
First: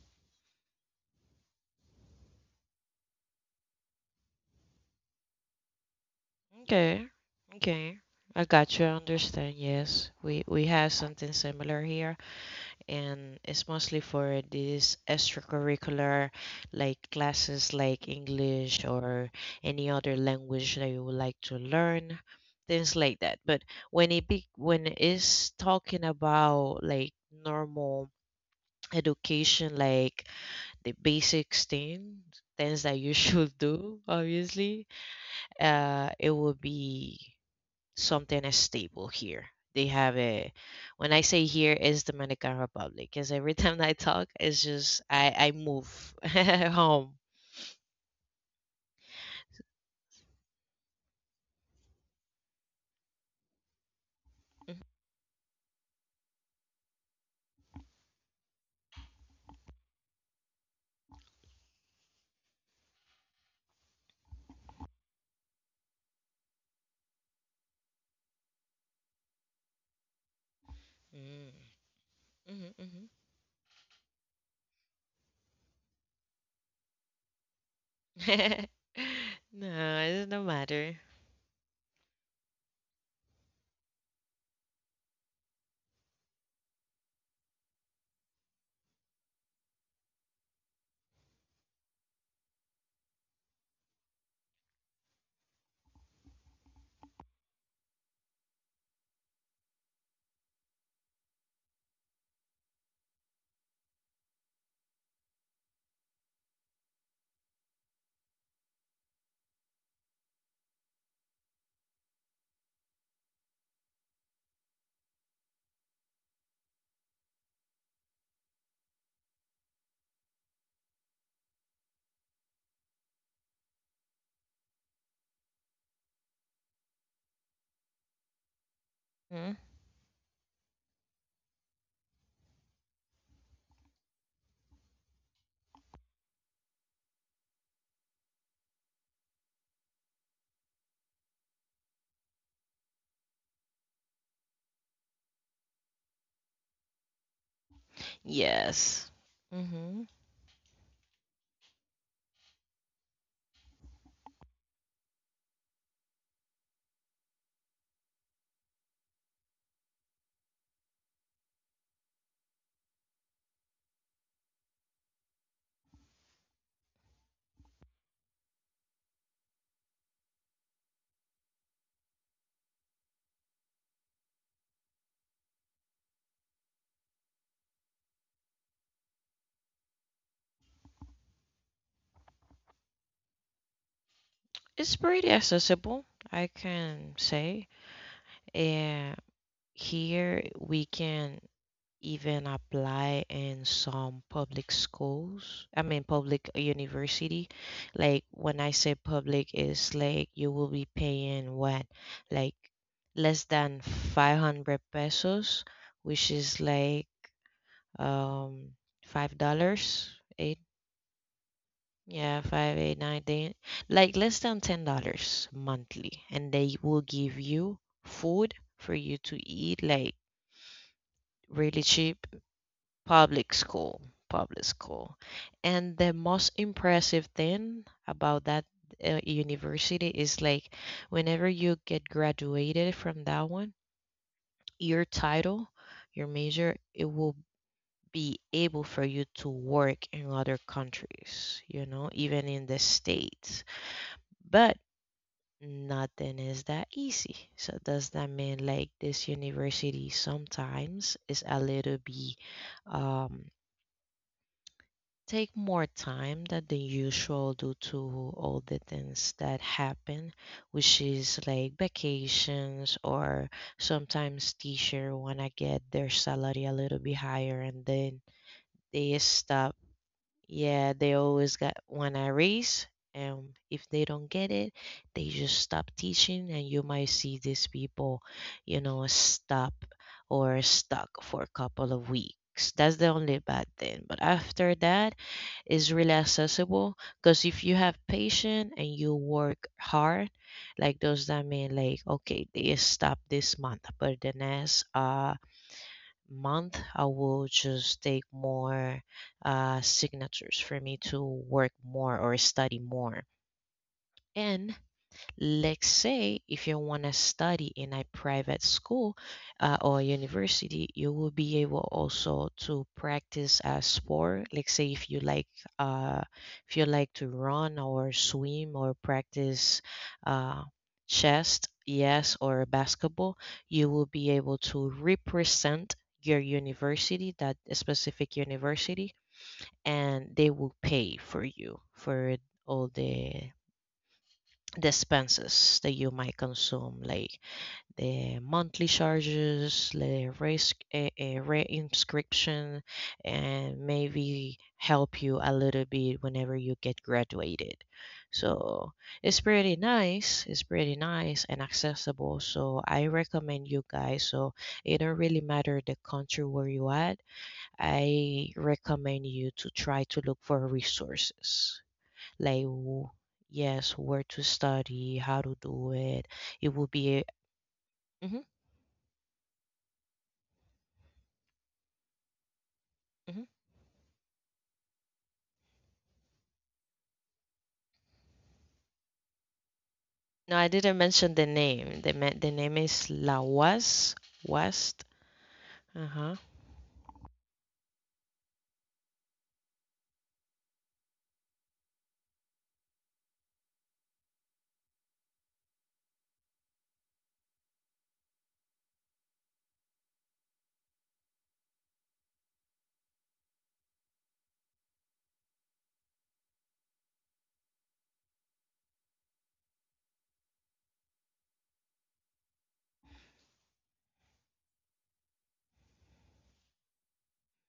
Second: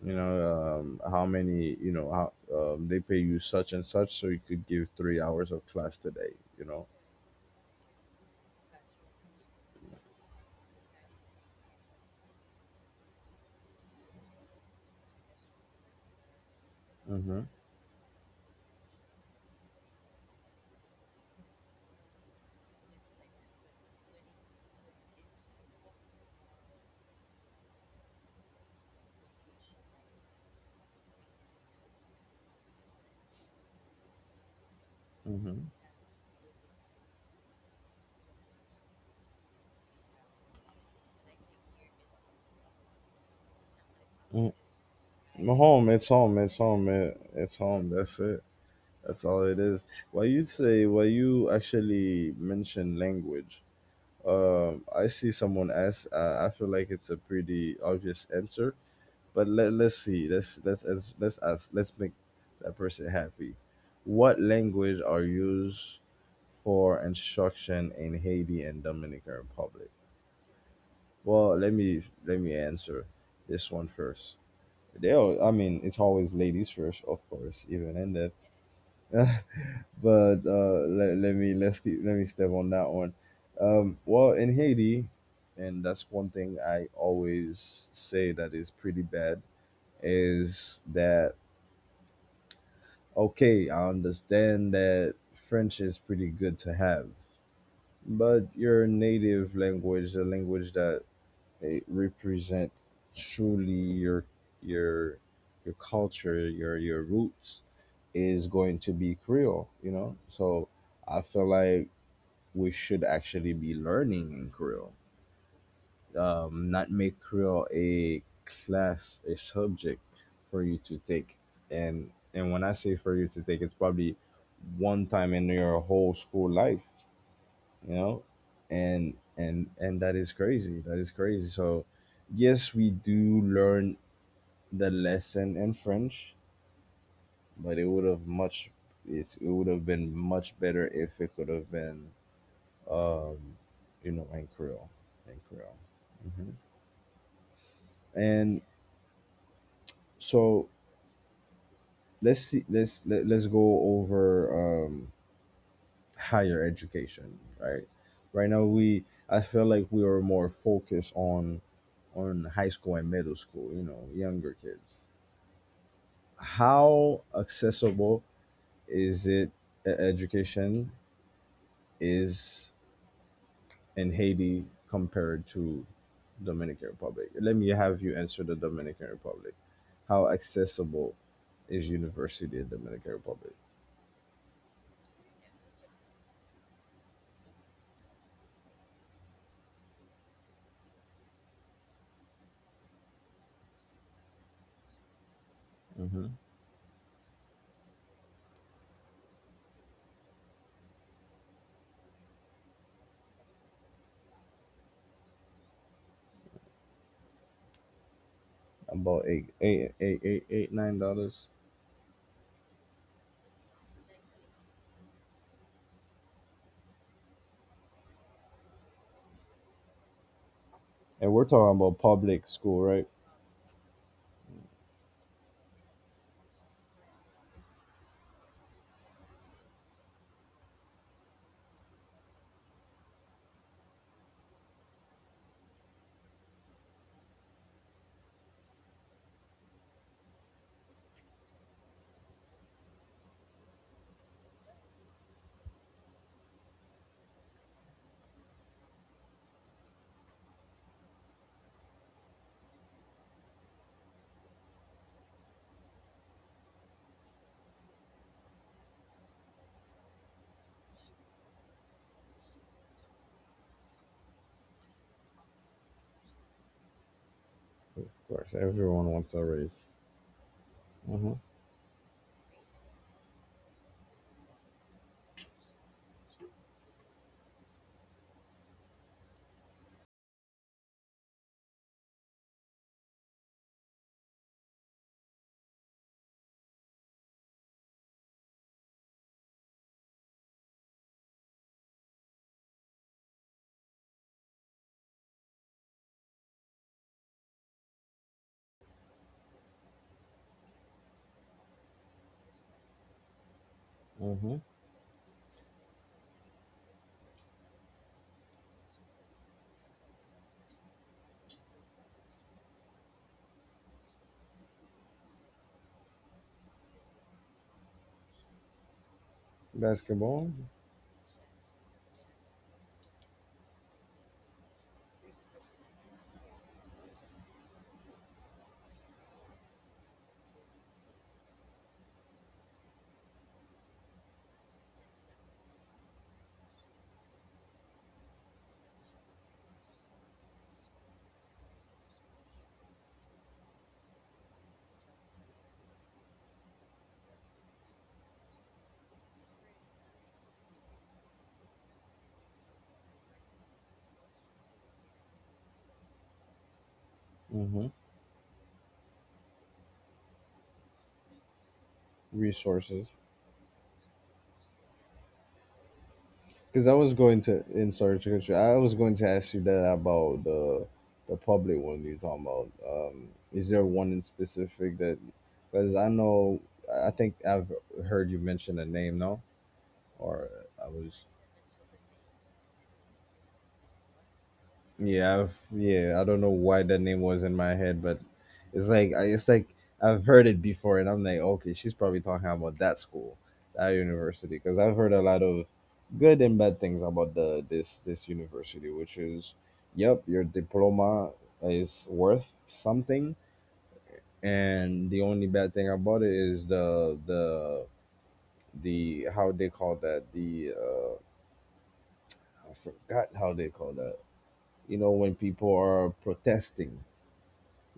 Speaker 1: You know, how many, you know, how, they pay you such and such so you could give 3 hours of class today, you know.
Speaker 2: Okay. Okay. I got you. I understand. Yes, we have something similar here, and it's mostly for these extracurricular like
Speaker 1: Mm-hmm,
Speaker 2: classes, like English or any other language that you would like to learn, things like that. But when it be when it's talking about like normal education, like the basics things, things that you should do, obviously, it would be something is stable here. They have a when I say here is Dominican Republic, because every time I talk
Speaker 1: mm-hmm. Mm.
Speaker 2: it's just I move
Speaker 1: Home, it's home, it's home.
Speaker 2: home.
Speaker 1: It's home, that's it. That's all it is. While you actually mention language, I see someone ask, I feel like it's a pretty obvious answer, but let's see, let's ask, let's make that person happy. What language are used for instruction in Haiti and Dominican Republic?
Speaker 2: Mm,
Speaker 1: Well, let me
Speaker 2: mhm,
Speaker 1: answer this one first. They all I mean, it's always ladies first, of course, even in that.
Speaker 2: mhm. No, it
Speaker 1: But
Speaker 2: doesn't matter.
Speaker 1: let me step on that one. Well, in Haiti, and that's one thing I always say that is pretty bad, is that, okay, I understand that French is pretty good to have, but your native language, the language that it represent truly your your your culture, your roots, is going to be Creole. You know, so I feel like we should actually be learning in Creole, not make Creole a class, a subject for you to take. And when I say for you to take, it's probably one time in your whole school life, you know, and
Speaker 2: Mhm.
Speaker 1: and and that is crazy. That is crazy. So yes, we do learn the lesson in French, but it would have been much better if it could have been, um, you know, in Creole, and
Speaker 2: Yes. Hmm.
Speaker 1: so let's see, let's go over, higher education. Right, right now we, I feel like we are more focused on high school and middle school, you know, younger kids. How accessible is it, education is, in Haiti compared to Dominican Republic? Let me have you answer the Dominican Republic. How accessible is university in Dominican Republic?
Speaker 2: It's pretty accessible, I can say. And here we can even apply in some public schools, I mean
Speaker 1: Mm-hmm.
Speaker 2: public university. Like when I say public is like you will be paying what, like less than 500 pesos, which is like um five
Speaker 1: About eight, eight,
Speaker 2: dollars
Speaker 1: eight, eight,
Speaker 2: eight,
Speaker 1: eight, $9.
Speaker 2: yeah, 5, 8, 9, 10 like less than $10 monthly, and they will give you food for you to eat like
Speaker 1: And we're talking
Speaker 2: really
Speaker 1: about
Speaker 2: cheap.
Speaker 1: public school, right?
Speaker 2: Public school, public school. And the most impressive thing about that university is like whenever you get graduated from that one, your title, your major, it will be able for you to work in other countries, you know, even in the States. But nothing is that easy. So does that mean like this university sometimes is a little bit um take more time than the usual due to all the things that happen, which is like vacations, or sometimes teacher wanna get their salary a little bit higher, and
Speaker 1: Of
Speaker 2: then
Speaker 1: course, everyone
Speaker 2: they
Speaker 1: wants a
Speaker 2: stop.
Speaker 1: raise.
Speaker 2: Yeah, they
Speaker 1: Mm-hmm.
Speaker 2: always got one a raise, and if they don't get it, they just stop teaching, and you might see these people, you know, stop or stuck for a couple of weeks. That's the only bad thing. But after that, it's really accessible, because if you have patience and you work hard, like those that mean like, okay, they stop this month, but the next month, I will just take more signatures for me to work more or study more.
Speaker 1: Mm-hmm.
Speaker 2: And let's say if you want to study in a private school or university, you will be able also to practice a sport. Let's say uh, if you like to run or swim or practice
Speaker 1: Basketball.
Speaker 2: uh, chess, yes, or basketball, you will be able to represent your university, that specific university, and they will pay for you for all the expenses that you might consume, like the monthly charges, the race re-inscription, and maybe help you a little bit whenever you get graduated. So it's pretty nice. It's pretty nice and accessible. So I recommend you guys. So it don't really matter the country where you at.
Speaker 1: Mm-hmm.
Speaker 2: I recommend you to try to look for resources like
Speaker 1: Resources.
Speaker 2: yes, where to study, how to do it, it
Speaker 1: Because
Speaker 2: will
Speaker 1: I was
Speaker 2: be.
Speaker 1: going to, in sorry to
Speaker 2: Hmm.
Speaker 1: cut you. I was going to ask you that about the public one you're talking about.
Speaker 2: Hmm.
Speaker 1: Is there one in specific that? Because I know, I think I've heard you mention a name, no? Or I
Speaker 2: No, I
Speaker 1: was...
Speaker 2: didn't mention the name. The the name is la was
Speaker 1: Yeah,
Speaker 2: west.
Speaker 1: yeah. I don't know
Speaker 2: Uh-huh.
Speaker 1: why that name was in my head, but it's like it's like I've heard it before, and I'm like, okay, she's probably talking about that school, that university, because I've heard a lot of good and bad things about the, this university, which is, yep, your diploma is worth something, and the only bad thing about it is the how they call that, the, I forgot how they call that. You know when people are protesting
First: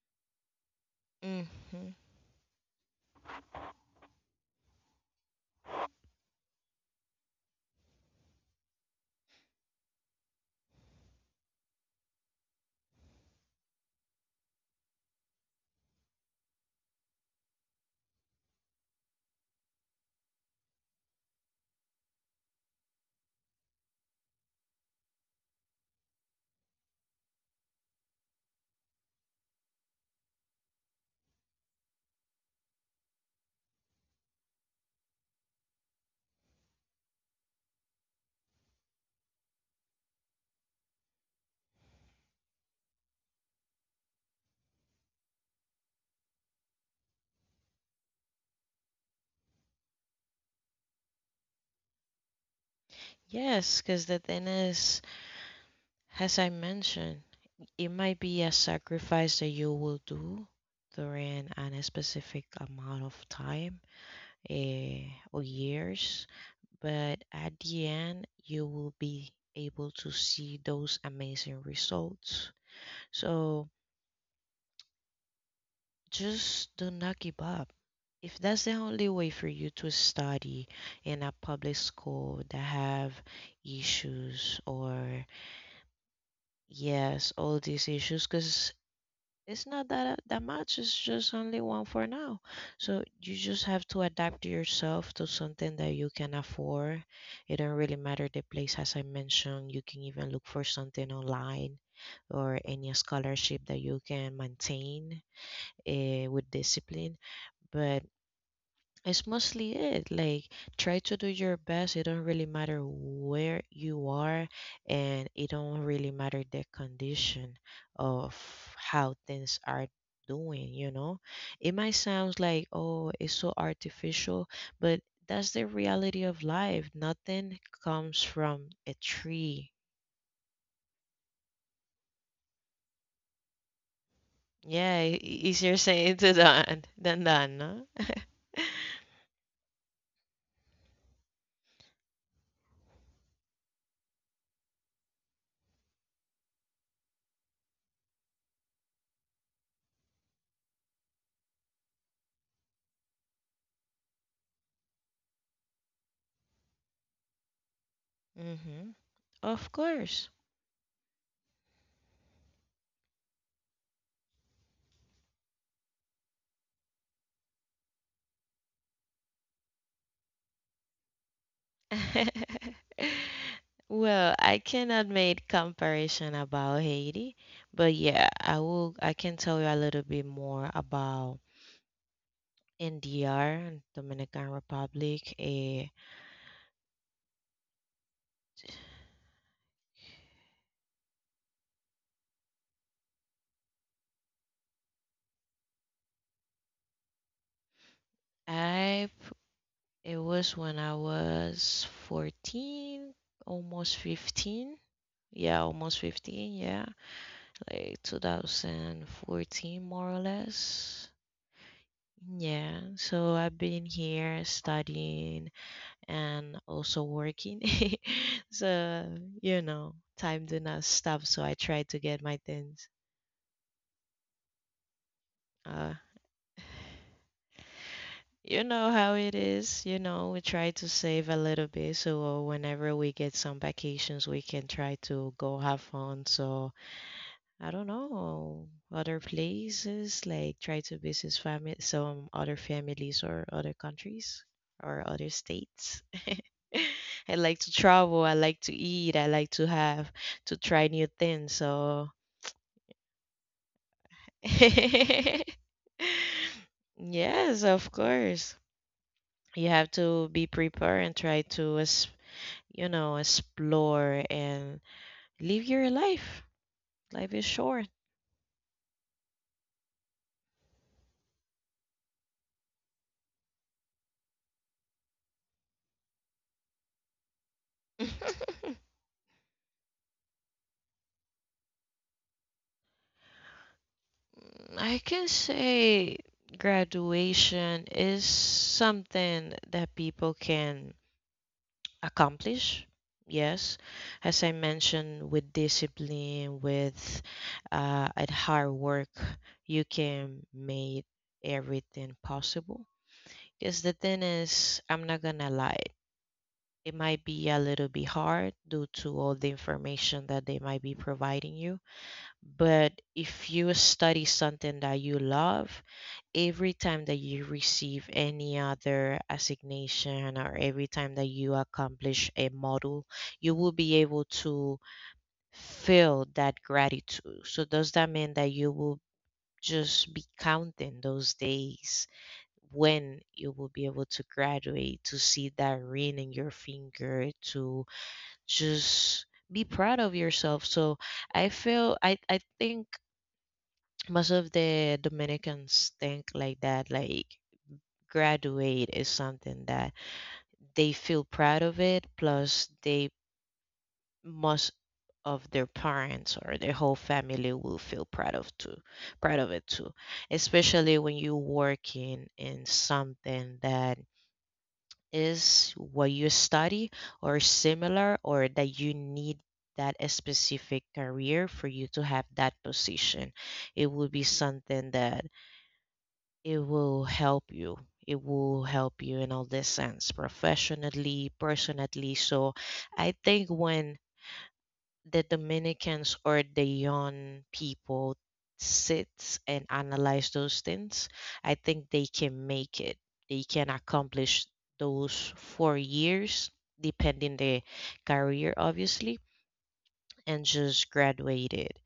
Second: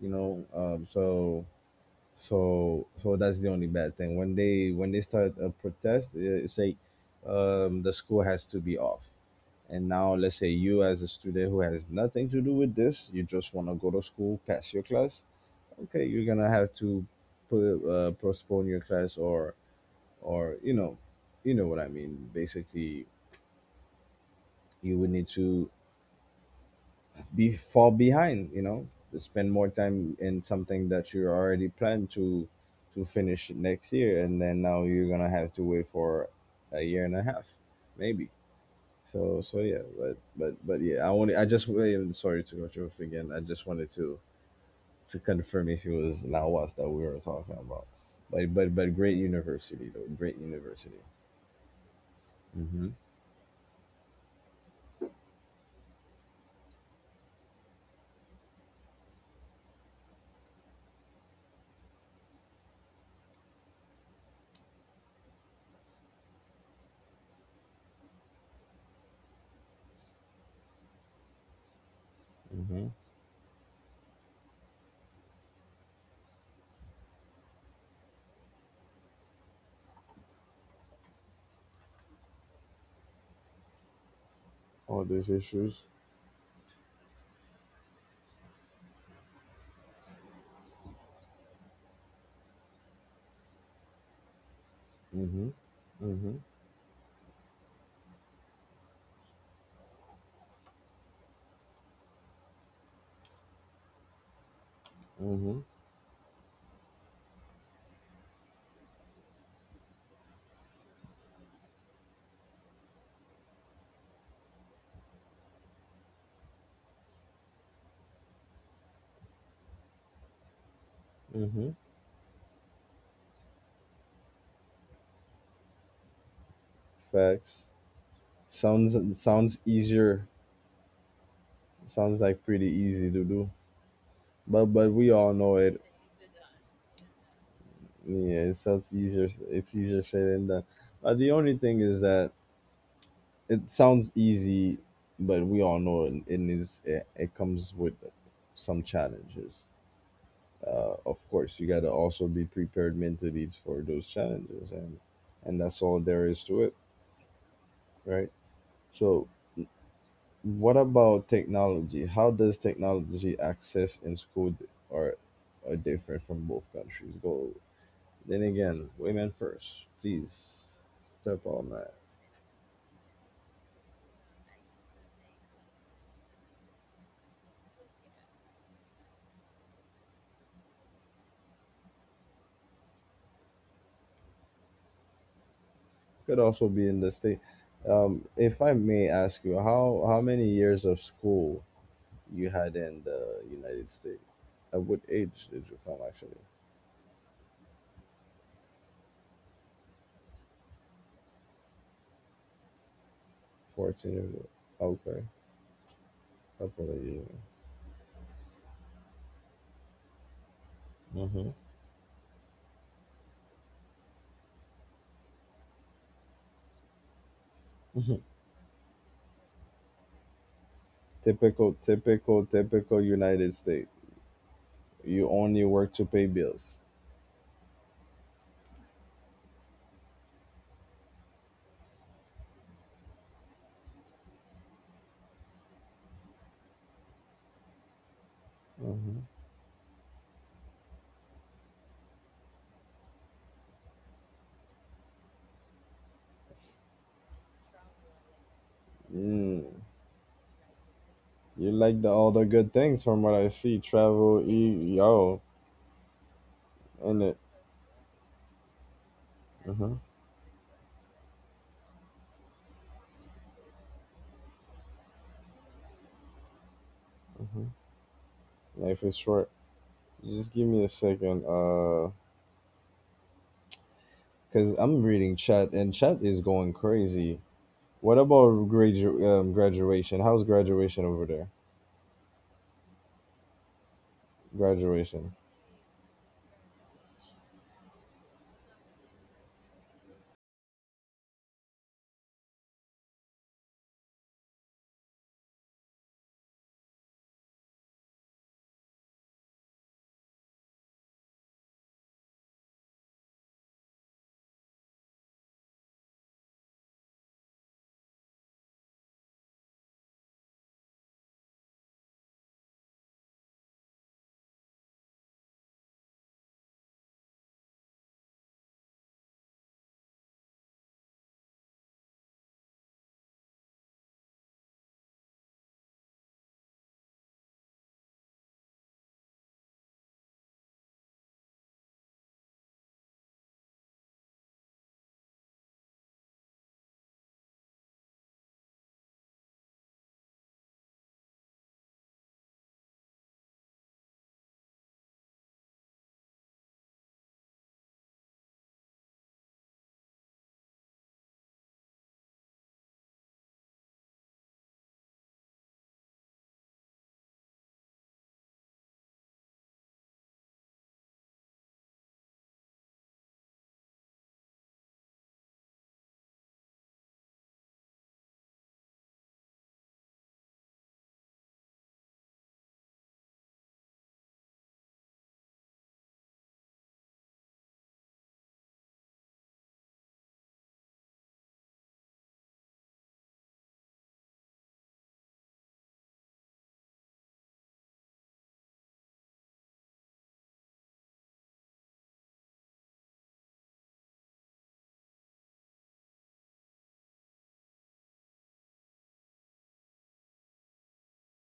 Speaker 1: you know um so
Speaker 2: Mm-hmm.
Speaker 1: so that's the only bad thing when they start a protest, say the school has to be off. And now let's say you as a student who has nothing to do with this, you just want to go to school, pass your class. Okay, you're gonna have to put, postpone your class, or you know what I mean basically you would need to be fall behind, to spend more time in something that you already planned to finish next year. And then now you're gonna have to wait for a year and a half, maybe. So yeah, but yeah, I just really sorry to cut you off again, I just wanted to confirm if it was Lawas that we were talking about. But great university though, great university. Mm-hmm.
Speaker 2: Yes, because the thing is, as I mentioned, it might be a sacrifice that you will do during an specific amount of time, eh, or years, but at the end, you will be able to see those amazing results.
Speaker 1: Mm-hmm.
Speaker 2: So just do not give up. If that's the only way for you to study in a public school that have issues,
Speaker 1: All
Speaker 2: or
Speaker 1: these issues.
Speaker 2: yes, all these issues, because it's not that that much. It's just only one for now. So you just have to adapt yourself to
Speaker 1: Mm-hmm.
Speaker 2: something that you can
Speaker 1: Mm-hmm.
Speaker 2: afford. It don't really matter the place, as I mentioned. You can even look for something online or any scholarship that you can maintain
Speaker 1: Mm-hmm.
Speaker 2: with discipline. But it's mostly it. Like, try to do your best. It don't really matter where you are, and it don't really matter the condition of how things are doing, you know? It
Speaker 1: Mm-hmm.
Speaker 2: might sound like, oh, it's so artificial, but that's the reality of life. Nothing
Speaker 1: Facts.
Speaker 2: comes from a
Speaker 1: Sounds
Speaker 2: tree.
Speaker 1: sounds easier. Sounds like pretty easy to do.
Speaker 2: Yeah,
Speaker 1: But we all know
Speaker 2: easier
Speaker 1: it.
Speaker 2: saying to that than done, no?
Speaker 1: Yeah, it sounds easier. It's easier said than done. The only thing is that it sounds easy, but we all know it, it comes with some challenges. Of course, you gotta also be prepared mentally for those challenges, and that's all there is to it, right?
Speaker 2: Mm-hmm.
Speaker 1: So
Speaker 2: Of course.
Speaker 1: what about technology? How does technology access in school are different from both countries? Go then again, women first, please, step on that.
Speaker 2: Well, I cannot make comparison about Haiti, but yeah, I can tell you a little bit more about NDR, Dominican Republic. Eh,
Speaker 1: Could also be in the state. If I may ask you, how many years of school you had in the United States? At what age did you come actually?
Speaker 2: I It was when I was 14, almost
Speaker 1: 14 years
Speaker 2: 15.
Speaker 1: old. Okay,
Speaker 2: Yeah, almost 15, yeah.
Speaker 1: couple of years.
Speaker 2: Like 2014 more or less.
Speaker 1: Mm-hmm.
Speaker 2: Yeah, so I've been here studying and also working. So, you know, time do not stop. So I try to
Speaker 1: Typical,
Speaker 2: get my
Speaker 1: typical,
Speaker 2: things.
Speaker 1: typical United States. You
Speaker 2: Uh,
Speaker 1: only work to pay bills.
Speaker 2: you know how it is. You know, we try to save a little bit. So whenever we get some vacations, we can try to go have fun. So I don't know, other
Speaker 1: Hmm.
Speaker 2: places, like try to visit family, some other families or other countries or other states. I like to travel. I like to eat. I like to have
Speaker 1: Mm.
Speaker 2: to try new things.
Speaker 1: You
Speaker 2: So,
Speaker 1: like the all the good things from what I see. Travel, eat,
Speaker 2: yes,
Speaker 1: yo, and it.
Speaker 2: of course, you have
Speaker 1: Hmm.
Speaker 2: to be prepared and try to, you know, explore and live your life. Life is short.
Speaker 1: Hmm. Life is short. Just give me a second. Cause I'm reading chat, and chat is going crazy. What about graduation? How's graduation over there?
Speaker 2: I can
Speaker 1: Graduation.
Speaker 2: say graduation is something that people can accomplish. Yes, as I mentioned, with discipline, with at hard work, you can make everything possible. Because the thing is, I'm not gonna lie, it might be a little bit hard due to all the information that they might be providing you, but if you study something that you love, every time that you receive any other assignation, or every time that you accomplish a model, you will be able to feel that gratitude. So, does that mean that you will just be counting those days when you will be able to graduate, to see that ring in your finger, to just be proud of yourself. So I feel I think most of the Dominicans think like that, like graduate is something that they feel proud of it, plus they most of their parents or their whole family will feel proud of too, proud of it too. Especially when you're working in something that is what you study or similar or that you need that specific career for you to have that position. It will be something that it will help you. It will help you in all this sense, professionally, personally. So I think when the Dominicans or the young people sits and analyze those things, I think they can make it. They can accomplish those 4 years, depending the career, obviously, and just graduate it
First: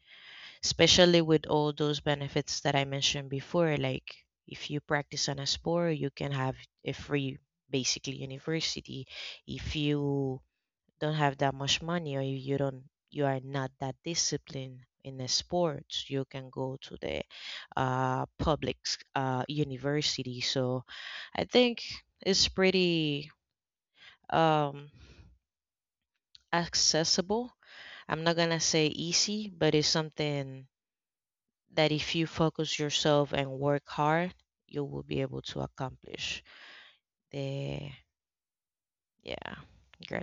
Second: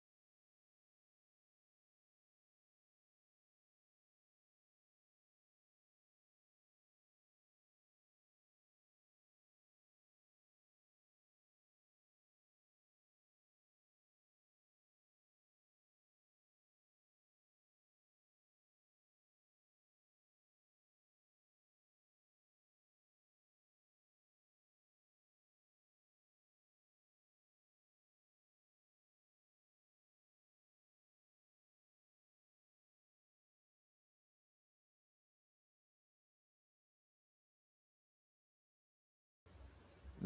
Speaker 2: especially with all those benefits that I mentioned before. Like if you practice on a sport, you can have a free, basically, university. If you don't have that much money or you don't, you are not that disciplined in a sport, you can go to the public university. So I think it's pretty um, accessible. I'm not gonna say easy, but it's something that if you focus yourself and work hard, you will be able to accomplish the yeah,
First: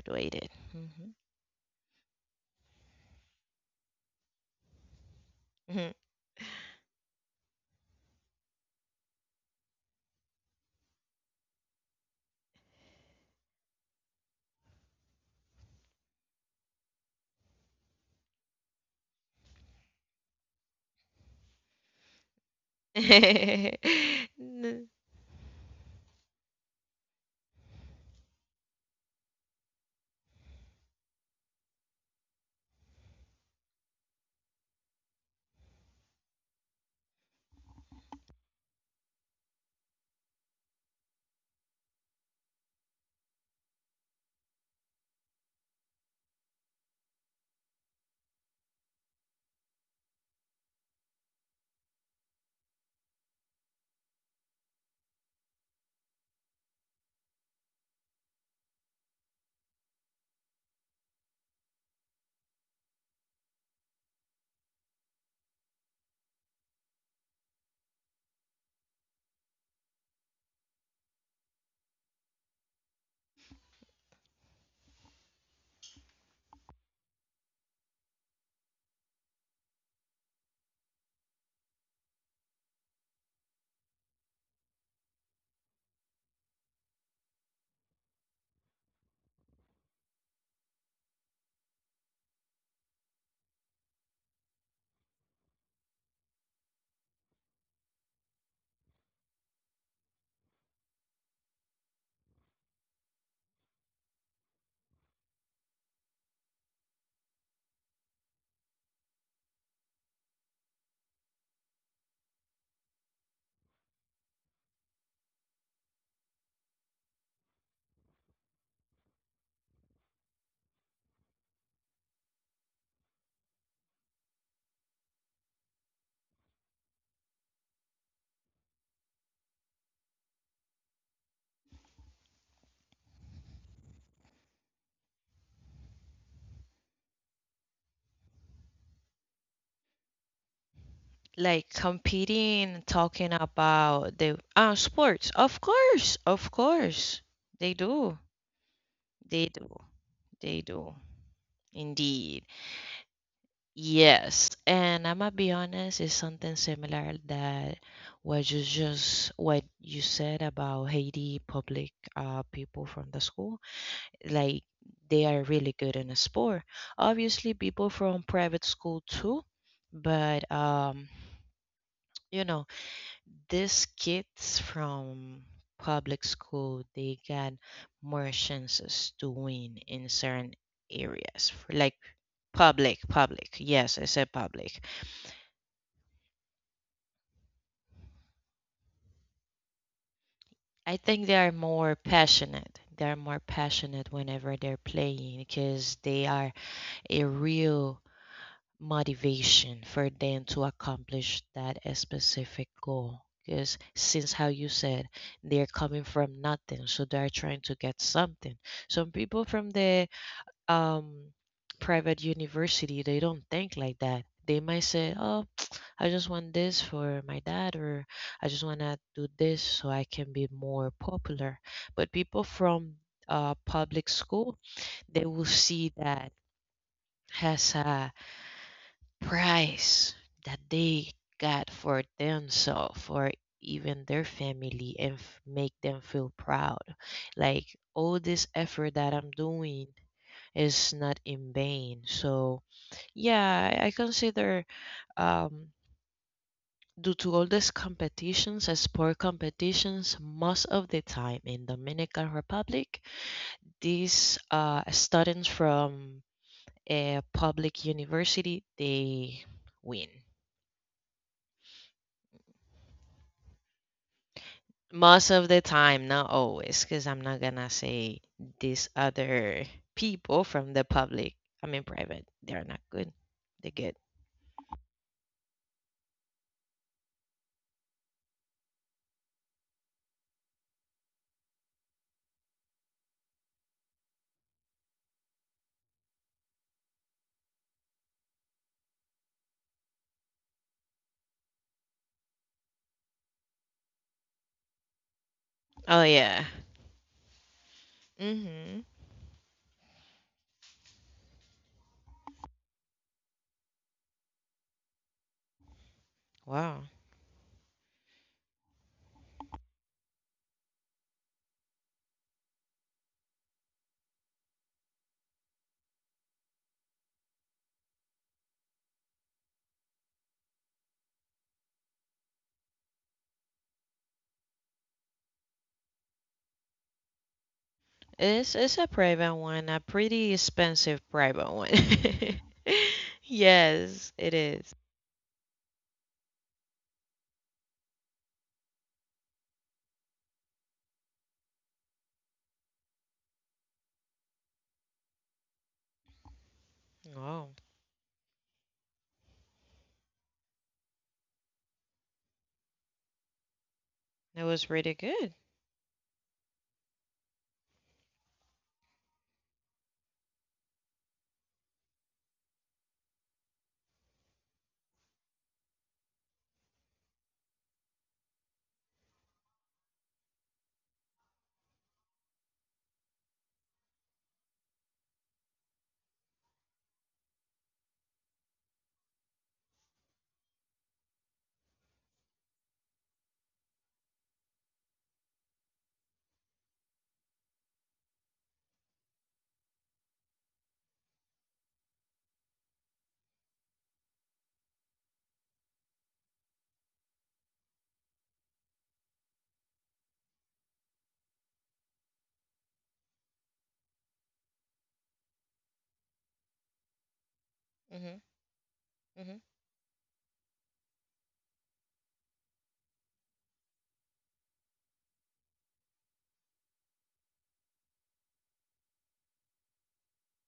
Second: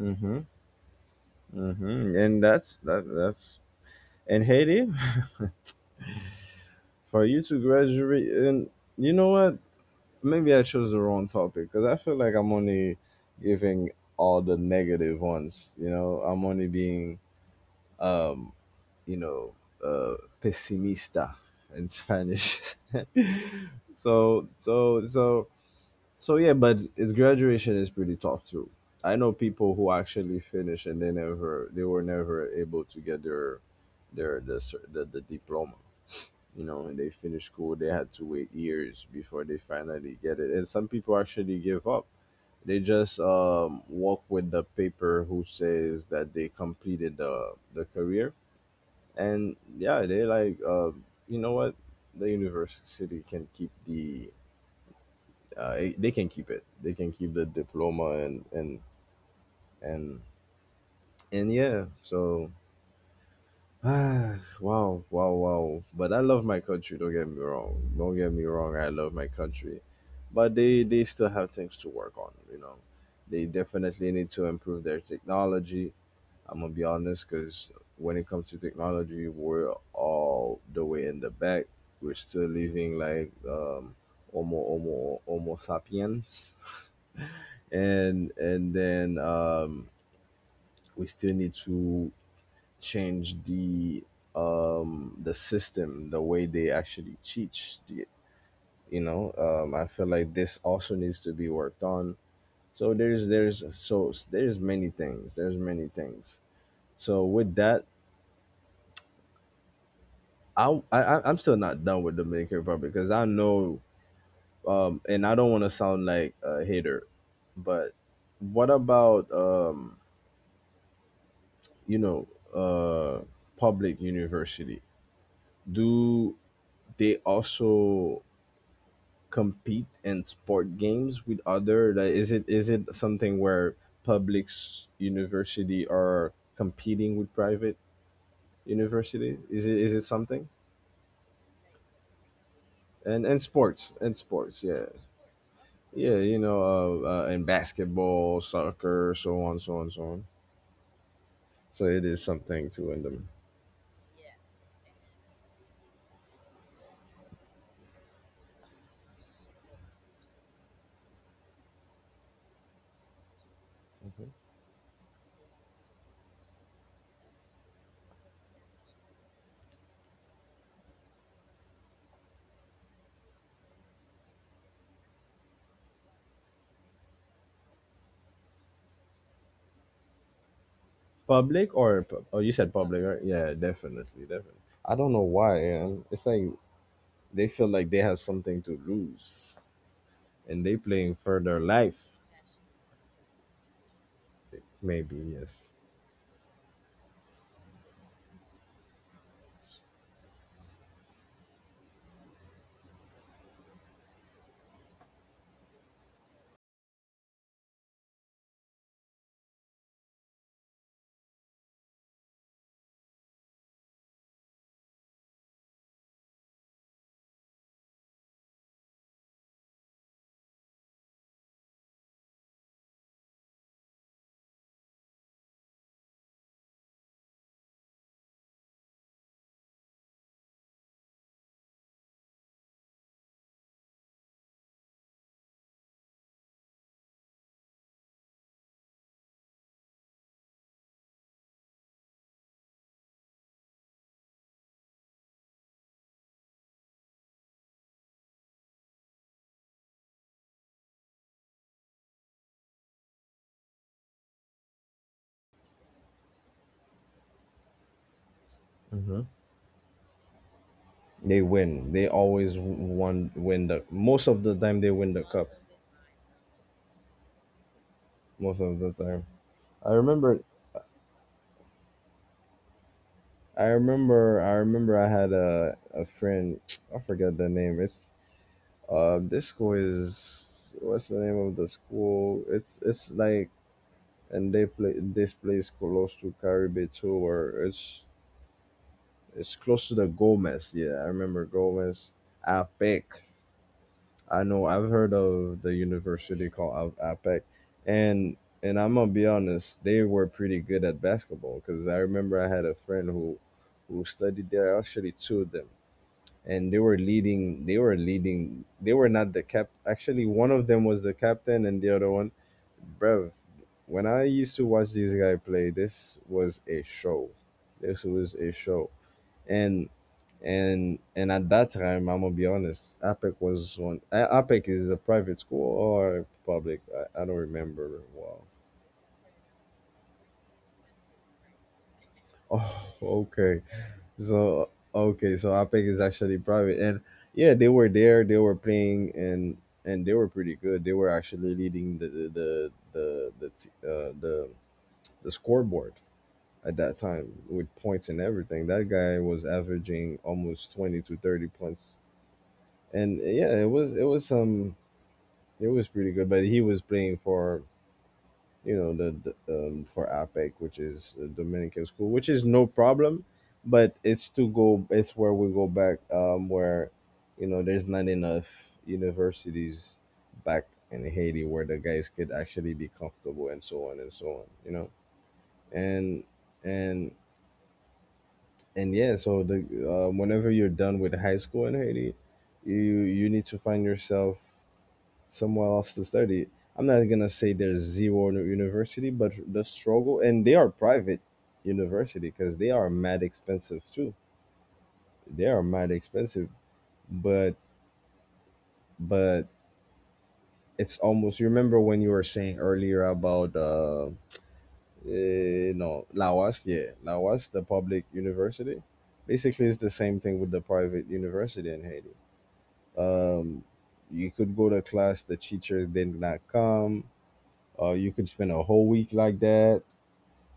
Speaker 1: Mm-hmm.
Speaker 2: Hmm.
Speaker 1: Mm-hmm. And that's that. That's in Haiti for you to graduate. And you know what? Maybe I chose the wrong topic because I feel like I'm only giving all the negative ones. You know, I'm only being, you know, uh, pessimista in Spanish.
Speaker 2: N-
Speaker 1: so, so, so, yeah. But it's graduation is pretty tough too. I know people who actually finish and they were never able to get the diploma. You know, and they finish school. They had to wait years before they finally get it. And some people actually give up. They just walk with the paper who says that they completed the career. And yeah, they like, you know what? The university can keep they can keep it. They can keep the diploma, and, and yeah. Ah, wow, wow, wow. But I love my country, don't get me wrong. Don't get me wrong, I love my country. But they still have things to work on, you know. They definitely need to improve their technology. I'm gonna be honest, because when it comes to technology, we're all the way in the back. We're still living like Homo sapiens, and then we still need to change the system, the way they actually teach. You know, I feel like this also needs to be worked on. So there's many things. There's many things. So with that, I'm still not done with Dominican Republic because I know, and I don't want to sound like a hater, but what about you know, uh, public university? Do they also compete in sport games with other? Like, is it something where university are competing with private university? Is it something?
Speaker 2: Like competing, talking
Speaker 1: And
Speaker 2: about the
Speaker 1: sports, yeah.
Speaker 2: sports.
Speaker 1: Yeah, you
Speaker 2: Of
Speaker 1: know,
Speaker 2: course,
Speaker 1: in
Speaker 2: they do,
Speaker 1: basketball, soccer, so
Speaker 2: they
Speaker 1: on,
Speaker 2: do,
Speaker 1: so on, so on.
Speaker 2: they do.
Speaker 1: So it is
Speaker 2: Indeed.
Speaker 1: something to in the
Speaker 2: Yes, and I'ma be honest, it's something similar that what you said about Haiti public people from the school. Like they are really good in a sport. Obviously people from private school too, but you know, these kids from public school they got more chances to win in certain areas.
Speaker 1: public
Speaker 2: Like
Speaker 1: or oh, you said public,
Speaker 2: public,
Speaker 1: right? Yeah,
Speaker 2: public. Yes, I
Speaker 1: definitely,
Speaker 2: said
Speaker 1: definitely.
Speaker 2: public.
Speaker 1: I don't know why, man. It's like they feel like they have something to lose, and they
Speaker 2: I
Speaker 1: playing
Speaker 2: think they
Speaker 1: for
Speaker 2: are
Speaker 1: their
Speaker 2: more
Speaker 1: life.
Speaker 2: passionate. They are more passionate whenever they're
Speaker 1: Maybe
Speaker 2: playing
Speaker 1: yes,
Speaker 2: because they are a real motivation for them to accomplish that specific goal. Because since how you said, they're coming from nothing, so they're trying to get something. Some people from the um, private university, they don't think like that. They might say, "Oh, I just want this for my dad, or I just want to do this so I can be more popular." But people from public school, they will see that has a price that they got for themselves for even their family and f- make them feel proud. Like all this effort that I'm doing is not in vain. So yeah, I consider um due to all these competitions and sport competitions, most of the time in Dominican Republic, these students from a public university they win.
Speaker 1: they win. They always won. Win the most of the time they win the
Speaker 2: Most
Speaker 1: cup.
Speaker 2: of the time, not always, because I'm not gonna say
Speaker 1: Most of the
Speaker 2: these
Speaker 1: time.
Speaker 2: other
Speaker 1: I remember
Speaker 2: people from the public. I mean, private. They're not good.
Speaker 1: I
Speaker 2: They're good.
Speaker 1: remember I remember I had a friend, I forgot the name. It's this school is what's the name of the school? It's like and they play this place close to Caribe too, or it's close to the Gomez. Yeah, I remember Gomez. APEC. I know I've heard of the
Speaker 2: Oh
Speaker 1: university
Speaker 2: yeah.
Speaker 1: called APEC, and I'm
Speaker 2: Mhm.
Speaker 1: gonna be honest, they were pretty good at basketball because I remember I had a friend who studied there. I actually two of them, and they were
Speaker 2: Wow.
Speaker 1: leading they were leading they were not the cap actually one of them was the captain and the other one bruv. When I used to watch this guy play, this was a show, and at that time, I'm gonna be honest, APEC is a private school or public, I don't remember. Wow.
Speaker 2: It's a private one, a pretty expensive private one.
Speaker 1: Oh. Okay.
Speaker 2: Yes, it
Speaker 1: So
Speaker 2: is.
Speaker 1: okay, so Apex is actually private, and yeah, they were there, they were playing, and they were pretty good. They were actually leading the scoreboard at that time
Speaker 2: Wow,
Speaker 1: with points and everything. That guy was averaging almost 20 to 30 points, and yeah,
Speaker 2: that was really good.
Speaker 1: it was pretty good, but he was playing for you know the for APEC, which is the Dominican school, which is no problem, but it's to go. It's where we go back, where you know there's not enough universities back in Haiti where the guys could actually be comfortable and so on and so on. You know, and and and yeah. So the whenever you're done with high school in Haiti, you need to find yourself somewhere else to study. I'm not gonna say there's zero in university, but the struggle, and they are private university because they are mad expensive too. They are mad expensive, but but it's almost. You remember when you were saying earlier about no Lawas, yeah, Lawas, the public
Speaker 2: Mhm.
Speaker 1: university.
Speaker 2: Mhm.
Speaker 1: Basically, it's the same thing with the private university in Haiti. Um, you could go to class, the teachers did not come. You could spend a whole week like that,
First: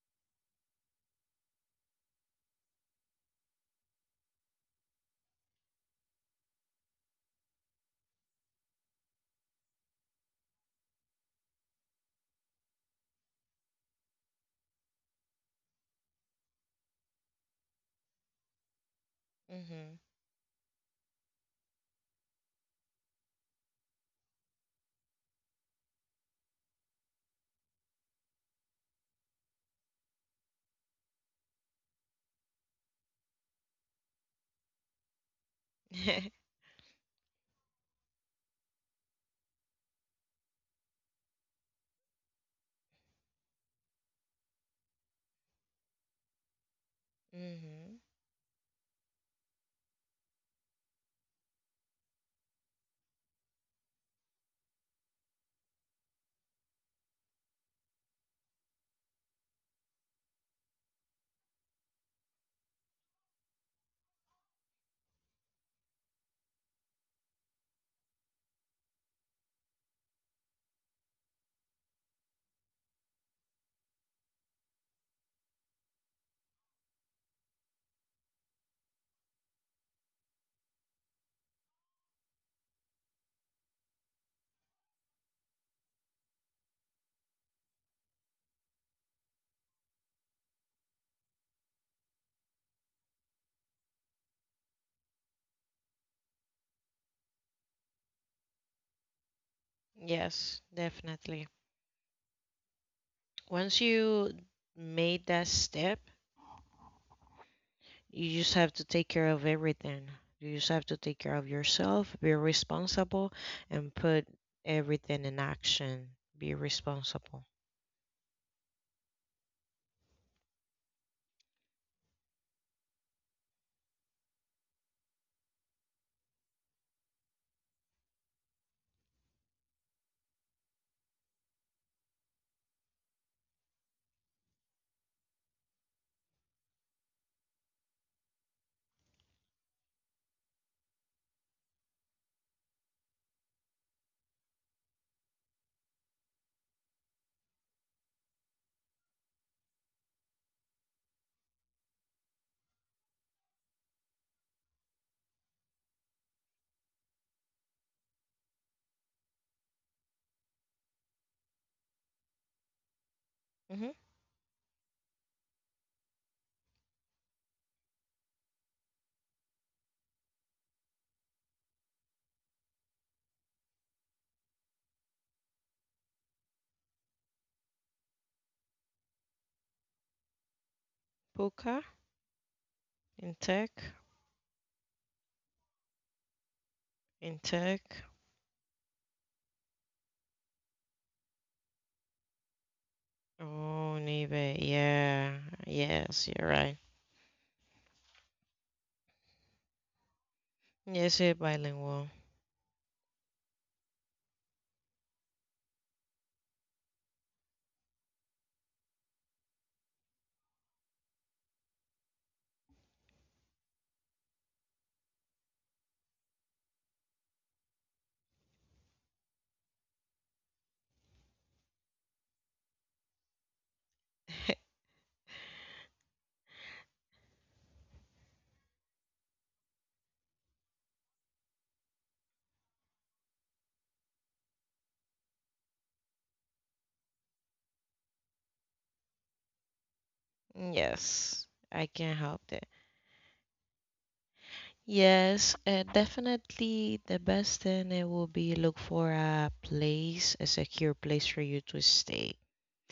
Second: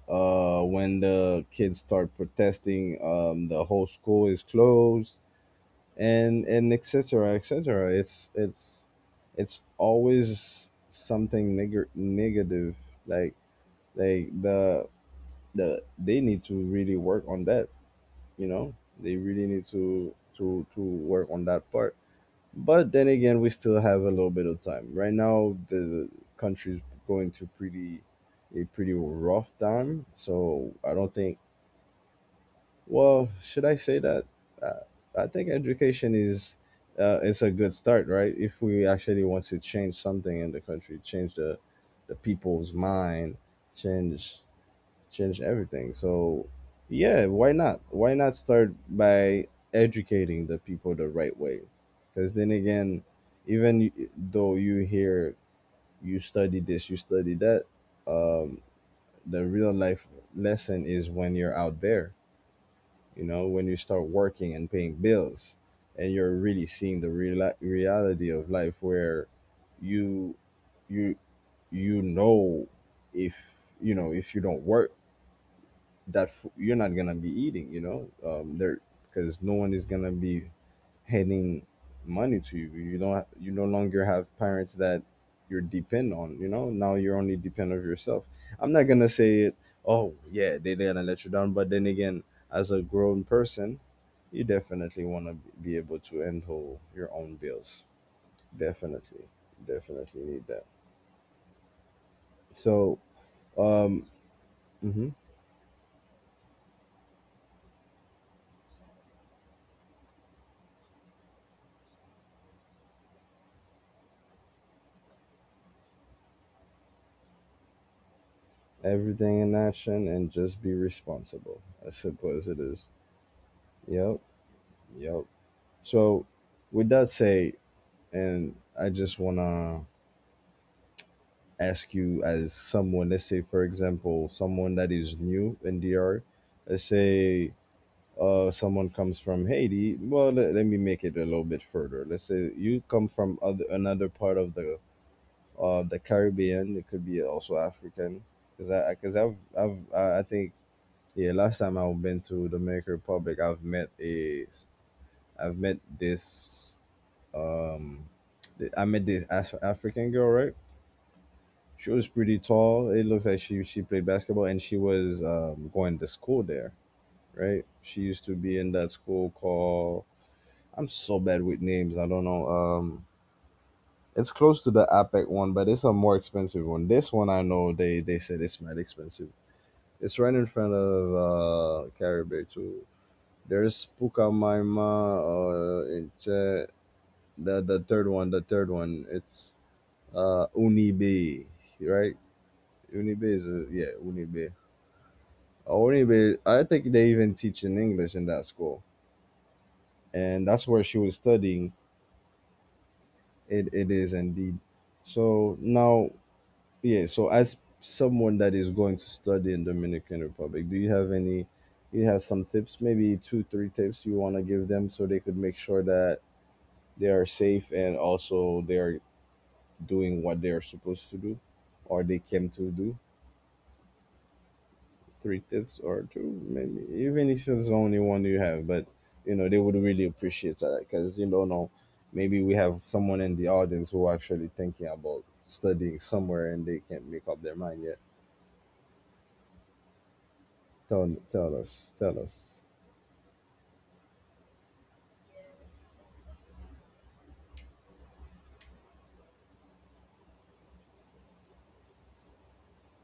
Speaker 1: when the kids start protesting, the whole school is closed, and etc. etc. It's always something negative. Like like the the they need to really work on that. You know, they really need
Speaker 2: Mhm.
Speaker 1: to work on that part. But then again, we still have a little bit of time. Right now, the country's going to pretty a pretty rough time. So I don't think. Well, should I say that? Uh, I think education is, is a good start, right? If we actually want to change something in the country, change the people's mind, change change everything. So, yeah, why not?
Speaker 2: Mhm.
Speaker 1: Why not start by educating the people the right way? Because then again, even though you hear you study this, you study that, um, the real life lesson is when you're out there, you know, when you start working and paying bills, and you're really seeing the real reality of life where you you you know if if you don't work, you're not gonna be eating, there because no one is gonna be handing money to you. You don't You no longer have parents that you're depend on, you know? Now you're only depend of yourself. I'm not gonna say it, oh yeah, they're gonna let you down, but then again, as a grown person, you definitely wanna be able to handle your own bills. Definitely. Definitely need
Speaker 2: Yes,
Speaker 1: that.
Speaker 2: definitely.
Speaker 1: So
Speaker 2: Once
Speaker 1: um
Speaker 2: you
Speaker 1: mhm,
Speaker 2: made that step, you just have to take care of everything. You just have to take care of yourself, be responsible, and put everything in action. Be responsible.
Speaker 1: everything in action and just be responsible. As simple as it is. Yep. Yep. So with that said, and I just wanna ask you as someone, let's say for example, someone that is new in DR, let's say someone comes from Haiti. Well, let, let me make it a little bit further. Let's say you come from other another part of the Caribbean. It could be also African, because I think yeah last time I've been to Dominican Republic, I've met this um I met this African girl, right? She was pretty tall. It looks like she
Speaker 2: Mm-hmm.
Speaker 1: played basketball and she was going to school there, right? She used to be in that school called, I'm so bad with names. I don't know. It's close to the APEC one, but it's a more expensive one. This one I know they said it's mad expensive. It's right in front of
Speaker 2: Puka,
Speaker 1: Caribbean too.
Speaker 2: in tech,
Speaker 1: There's Pukamaima, uh, in Che-
Speaker 2: in
Speaker 1: the
Speaker 2: tech.
Speaker 1: third one. The third one. It's Unibe, right? Unibe is a, yeah
Speaker 2: Oh,
Speaker 1: Unibe,
Speaker 2: Nibe. Yeah.
Speaker 1: or
Speaker 2: Yes,
Speaker 1: even
Speaker 2: you're
Speaker 1: I
Speaker 2: right.
Speaker 1: think they even teach in English in that school, and that's where she was
Speaker 2: Yes, you're
Speaker 1: studying.
Speaker 2: bilingual.
Speaker 1: It is indeed. So now, yeah. So as someone that is going to study in Dominican Republic, do you have any? You have some tips, maybe two, three tips you want to give them so they could make sure that they are safe and also they are doing what they are supposed to do, or they came to do. Three tips or two, maybe even if it's only one you have. But you know, they would really appreciate that because you don't know, maybe we have someone in the audience who are actually thinking about studying somewhere and they can't make up their mind yet. Tell tell
Speaker 2: Yes,
Speaker 1: us,
Speaker 2: I
Speaker 1: tell
Speaker 2: can
Speaker 1: us.
Speaker 2: help that. Yes, definitely the best thing it will be look for a place, a secure place for you to stay.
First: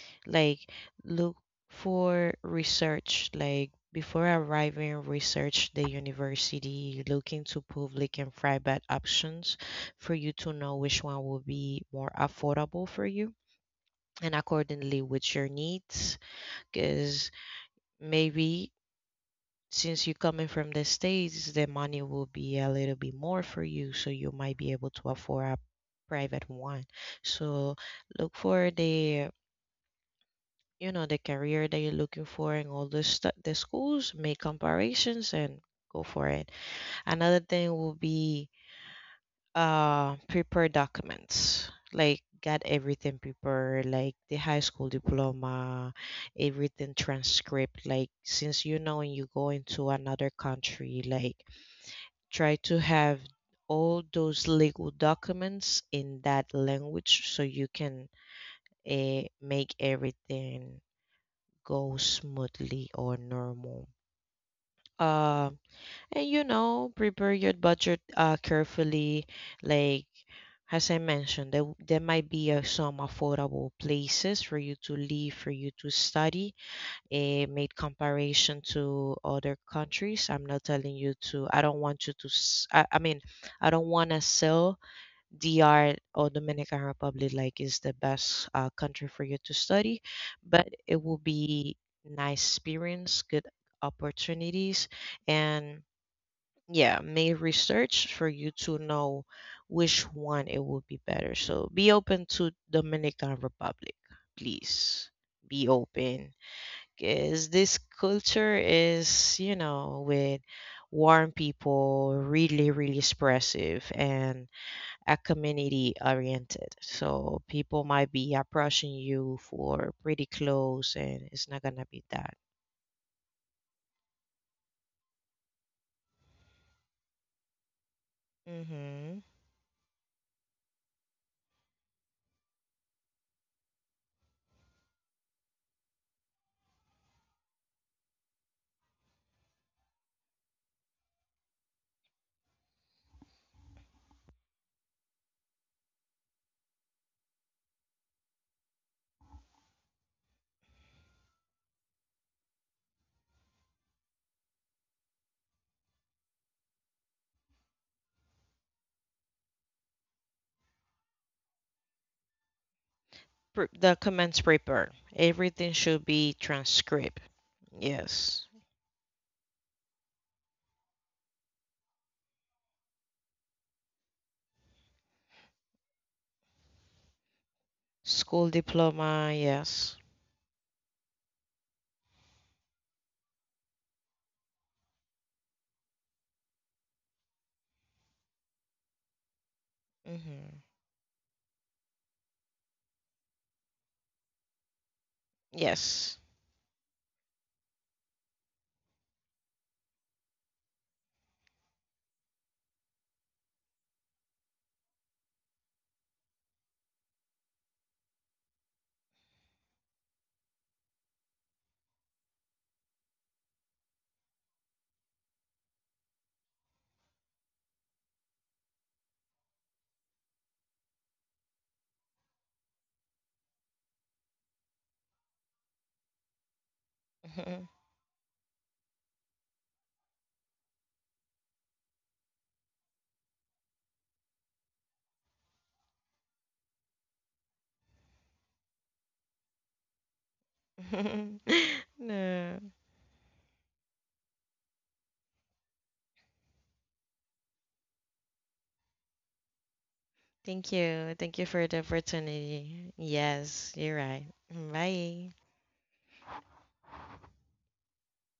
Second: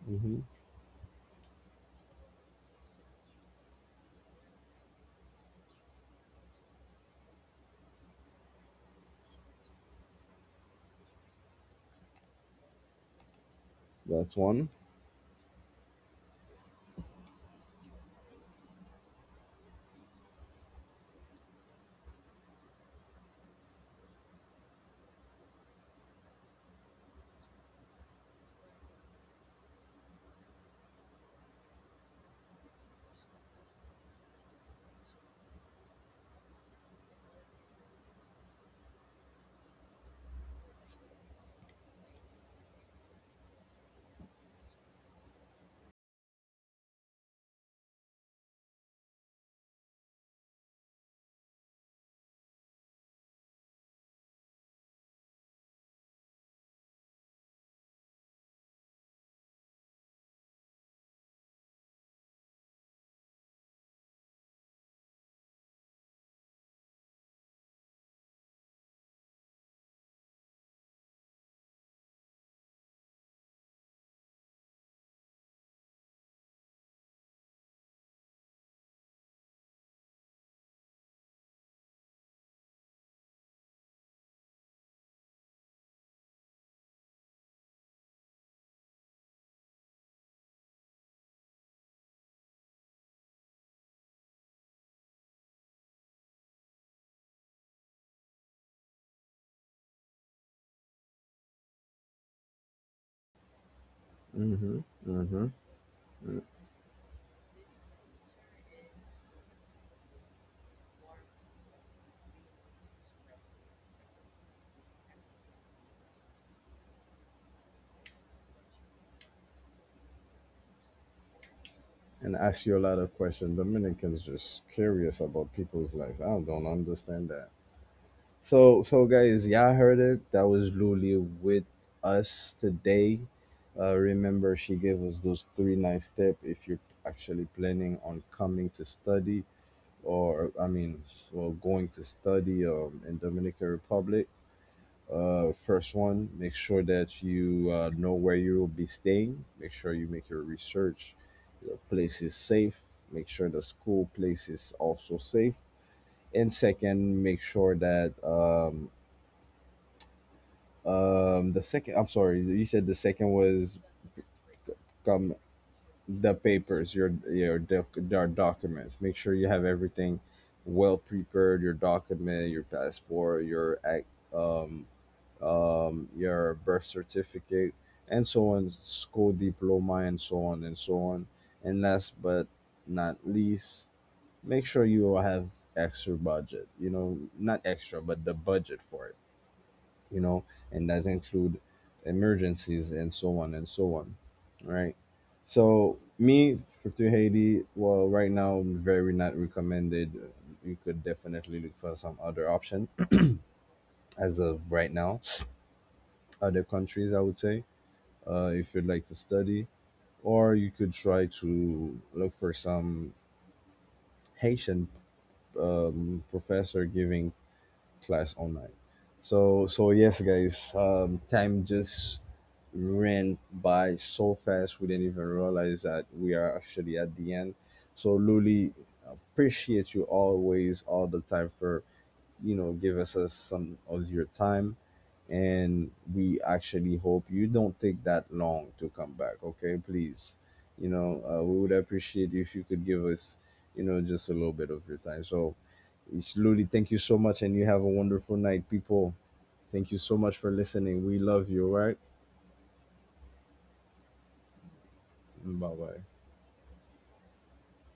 Speaker 1: Hmm.
Speaker 2: Like look for research, like before arriving research the university, look into public and private options for you to know which one will be more affordable for you and
Speaker 1: That's one.
Speaker 2: accordingly with your needs. Because maybe since you're coming from the states the money will be a little bit more for you so you might be able to afford a private one. So look for the, you know, the career that you're looking for and all the stu the schools, make comparisons and go for it. Another thing will be prepare documents, like got everything prepared like the high school diploma, everything transcript. Like since you know when you go into another country, like try to have all those legal documents in that language so you can make everything go smoothly or normal. Um, and you know, prepare your budget carefully. Like as I mentioned, there might be some affordable places for you to live, for you to study. It made comparison to other countries. I'm not telling you to. I don't want you to. I mean, I don't want to sell DR or Dominican Republic like is the best country for you to study, but it will be nice experience, good opportunities, and yeah, may research for you to know which one it will be better. So be open to Dominican Republic, please. Be open, because this culture is, you know, with warm people, really, really expressive, and are community oriented. So people might be approaching you for pretty close, and it's not gonna be that.
Speaker 1: And ask you a lot of questions. Dominicans just curious about people's life. I don't understand that. So,
Speaker 2: Hmm.
Speaker 1: so guys, yeah, I heard it. That was Luli with us today. Remember, she gave us those three nice tips if you're actually planning on coming to study, or I mean, well, going to study in Dominican Republic. First one, make sure that you know where you will be staying. Make sure you make your research. The place is safe. Make sure the school place is also safe, and second make sure that the second, I'm sorry, you said the second was
Speaker 2: The comments paper,
Speaker 1: come
Speaker 2: everything should be
Speaker 1: the papers,
Speaker 2: transcript.
Speaker 1: your doc, your
Speaker 2: Yes.
Speaker 1: documents. Make sure you have everything well prepared. Your document, your passport, your act, um, your birth certificate, and
Speaker 2: School
Speaker 1: so on,
Speaker 2: diploma.
Speaker 1: school
Speaker 2: Yes.
Speaker 1: diploma, and so on and so on. And last but not least, make sure you have extra budget. You know, not extra, but the budget for it, you
Speaker 2: Hmm.
Speaker 1: know, and that include emergencies and so on, right? So
Speaker 2: Yes.
Speaker 1: me for to Haiti, well, right now very not recommended. You could definitely look for some other option as of right now. Other countries, I would say, if you'd like to study, or you could try to look for some Haitian professor giving class online. Yes, guys, time just ran by so fast we didn't even realize that we are actually at the
Speaker 2: Mhm.
Speaker 1: end. So Luli, appreciate you always all the time for you know give us some of your time, and we actually hope you don't take that long to come back, okay please, you know, we would appreciate
Speaker 2: No.
Speaker 1: if you could give us, you know, just a little bit of your time so slowly. Thank you so much and you have a wonderful night people. Thank you so much for
Speaker 2: Thank you.
Speaker 1: listening, we
Speaker 2: Thank you
Speaker 1: love
Speaker 2: for the
Speaker 1: you all right.
Speaker 2: opportunity. Yes, you're right. Bye.
Speaker 1: Bye bye.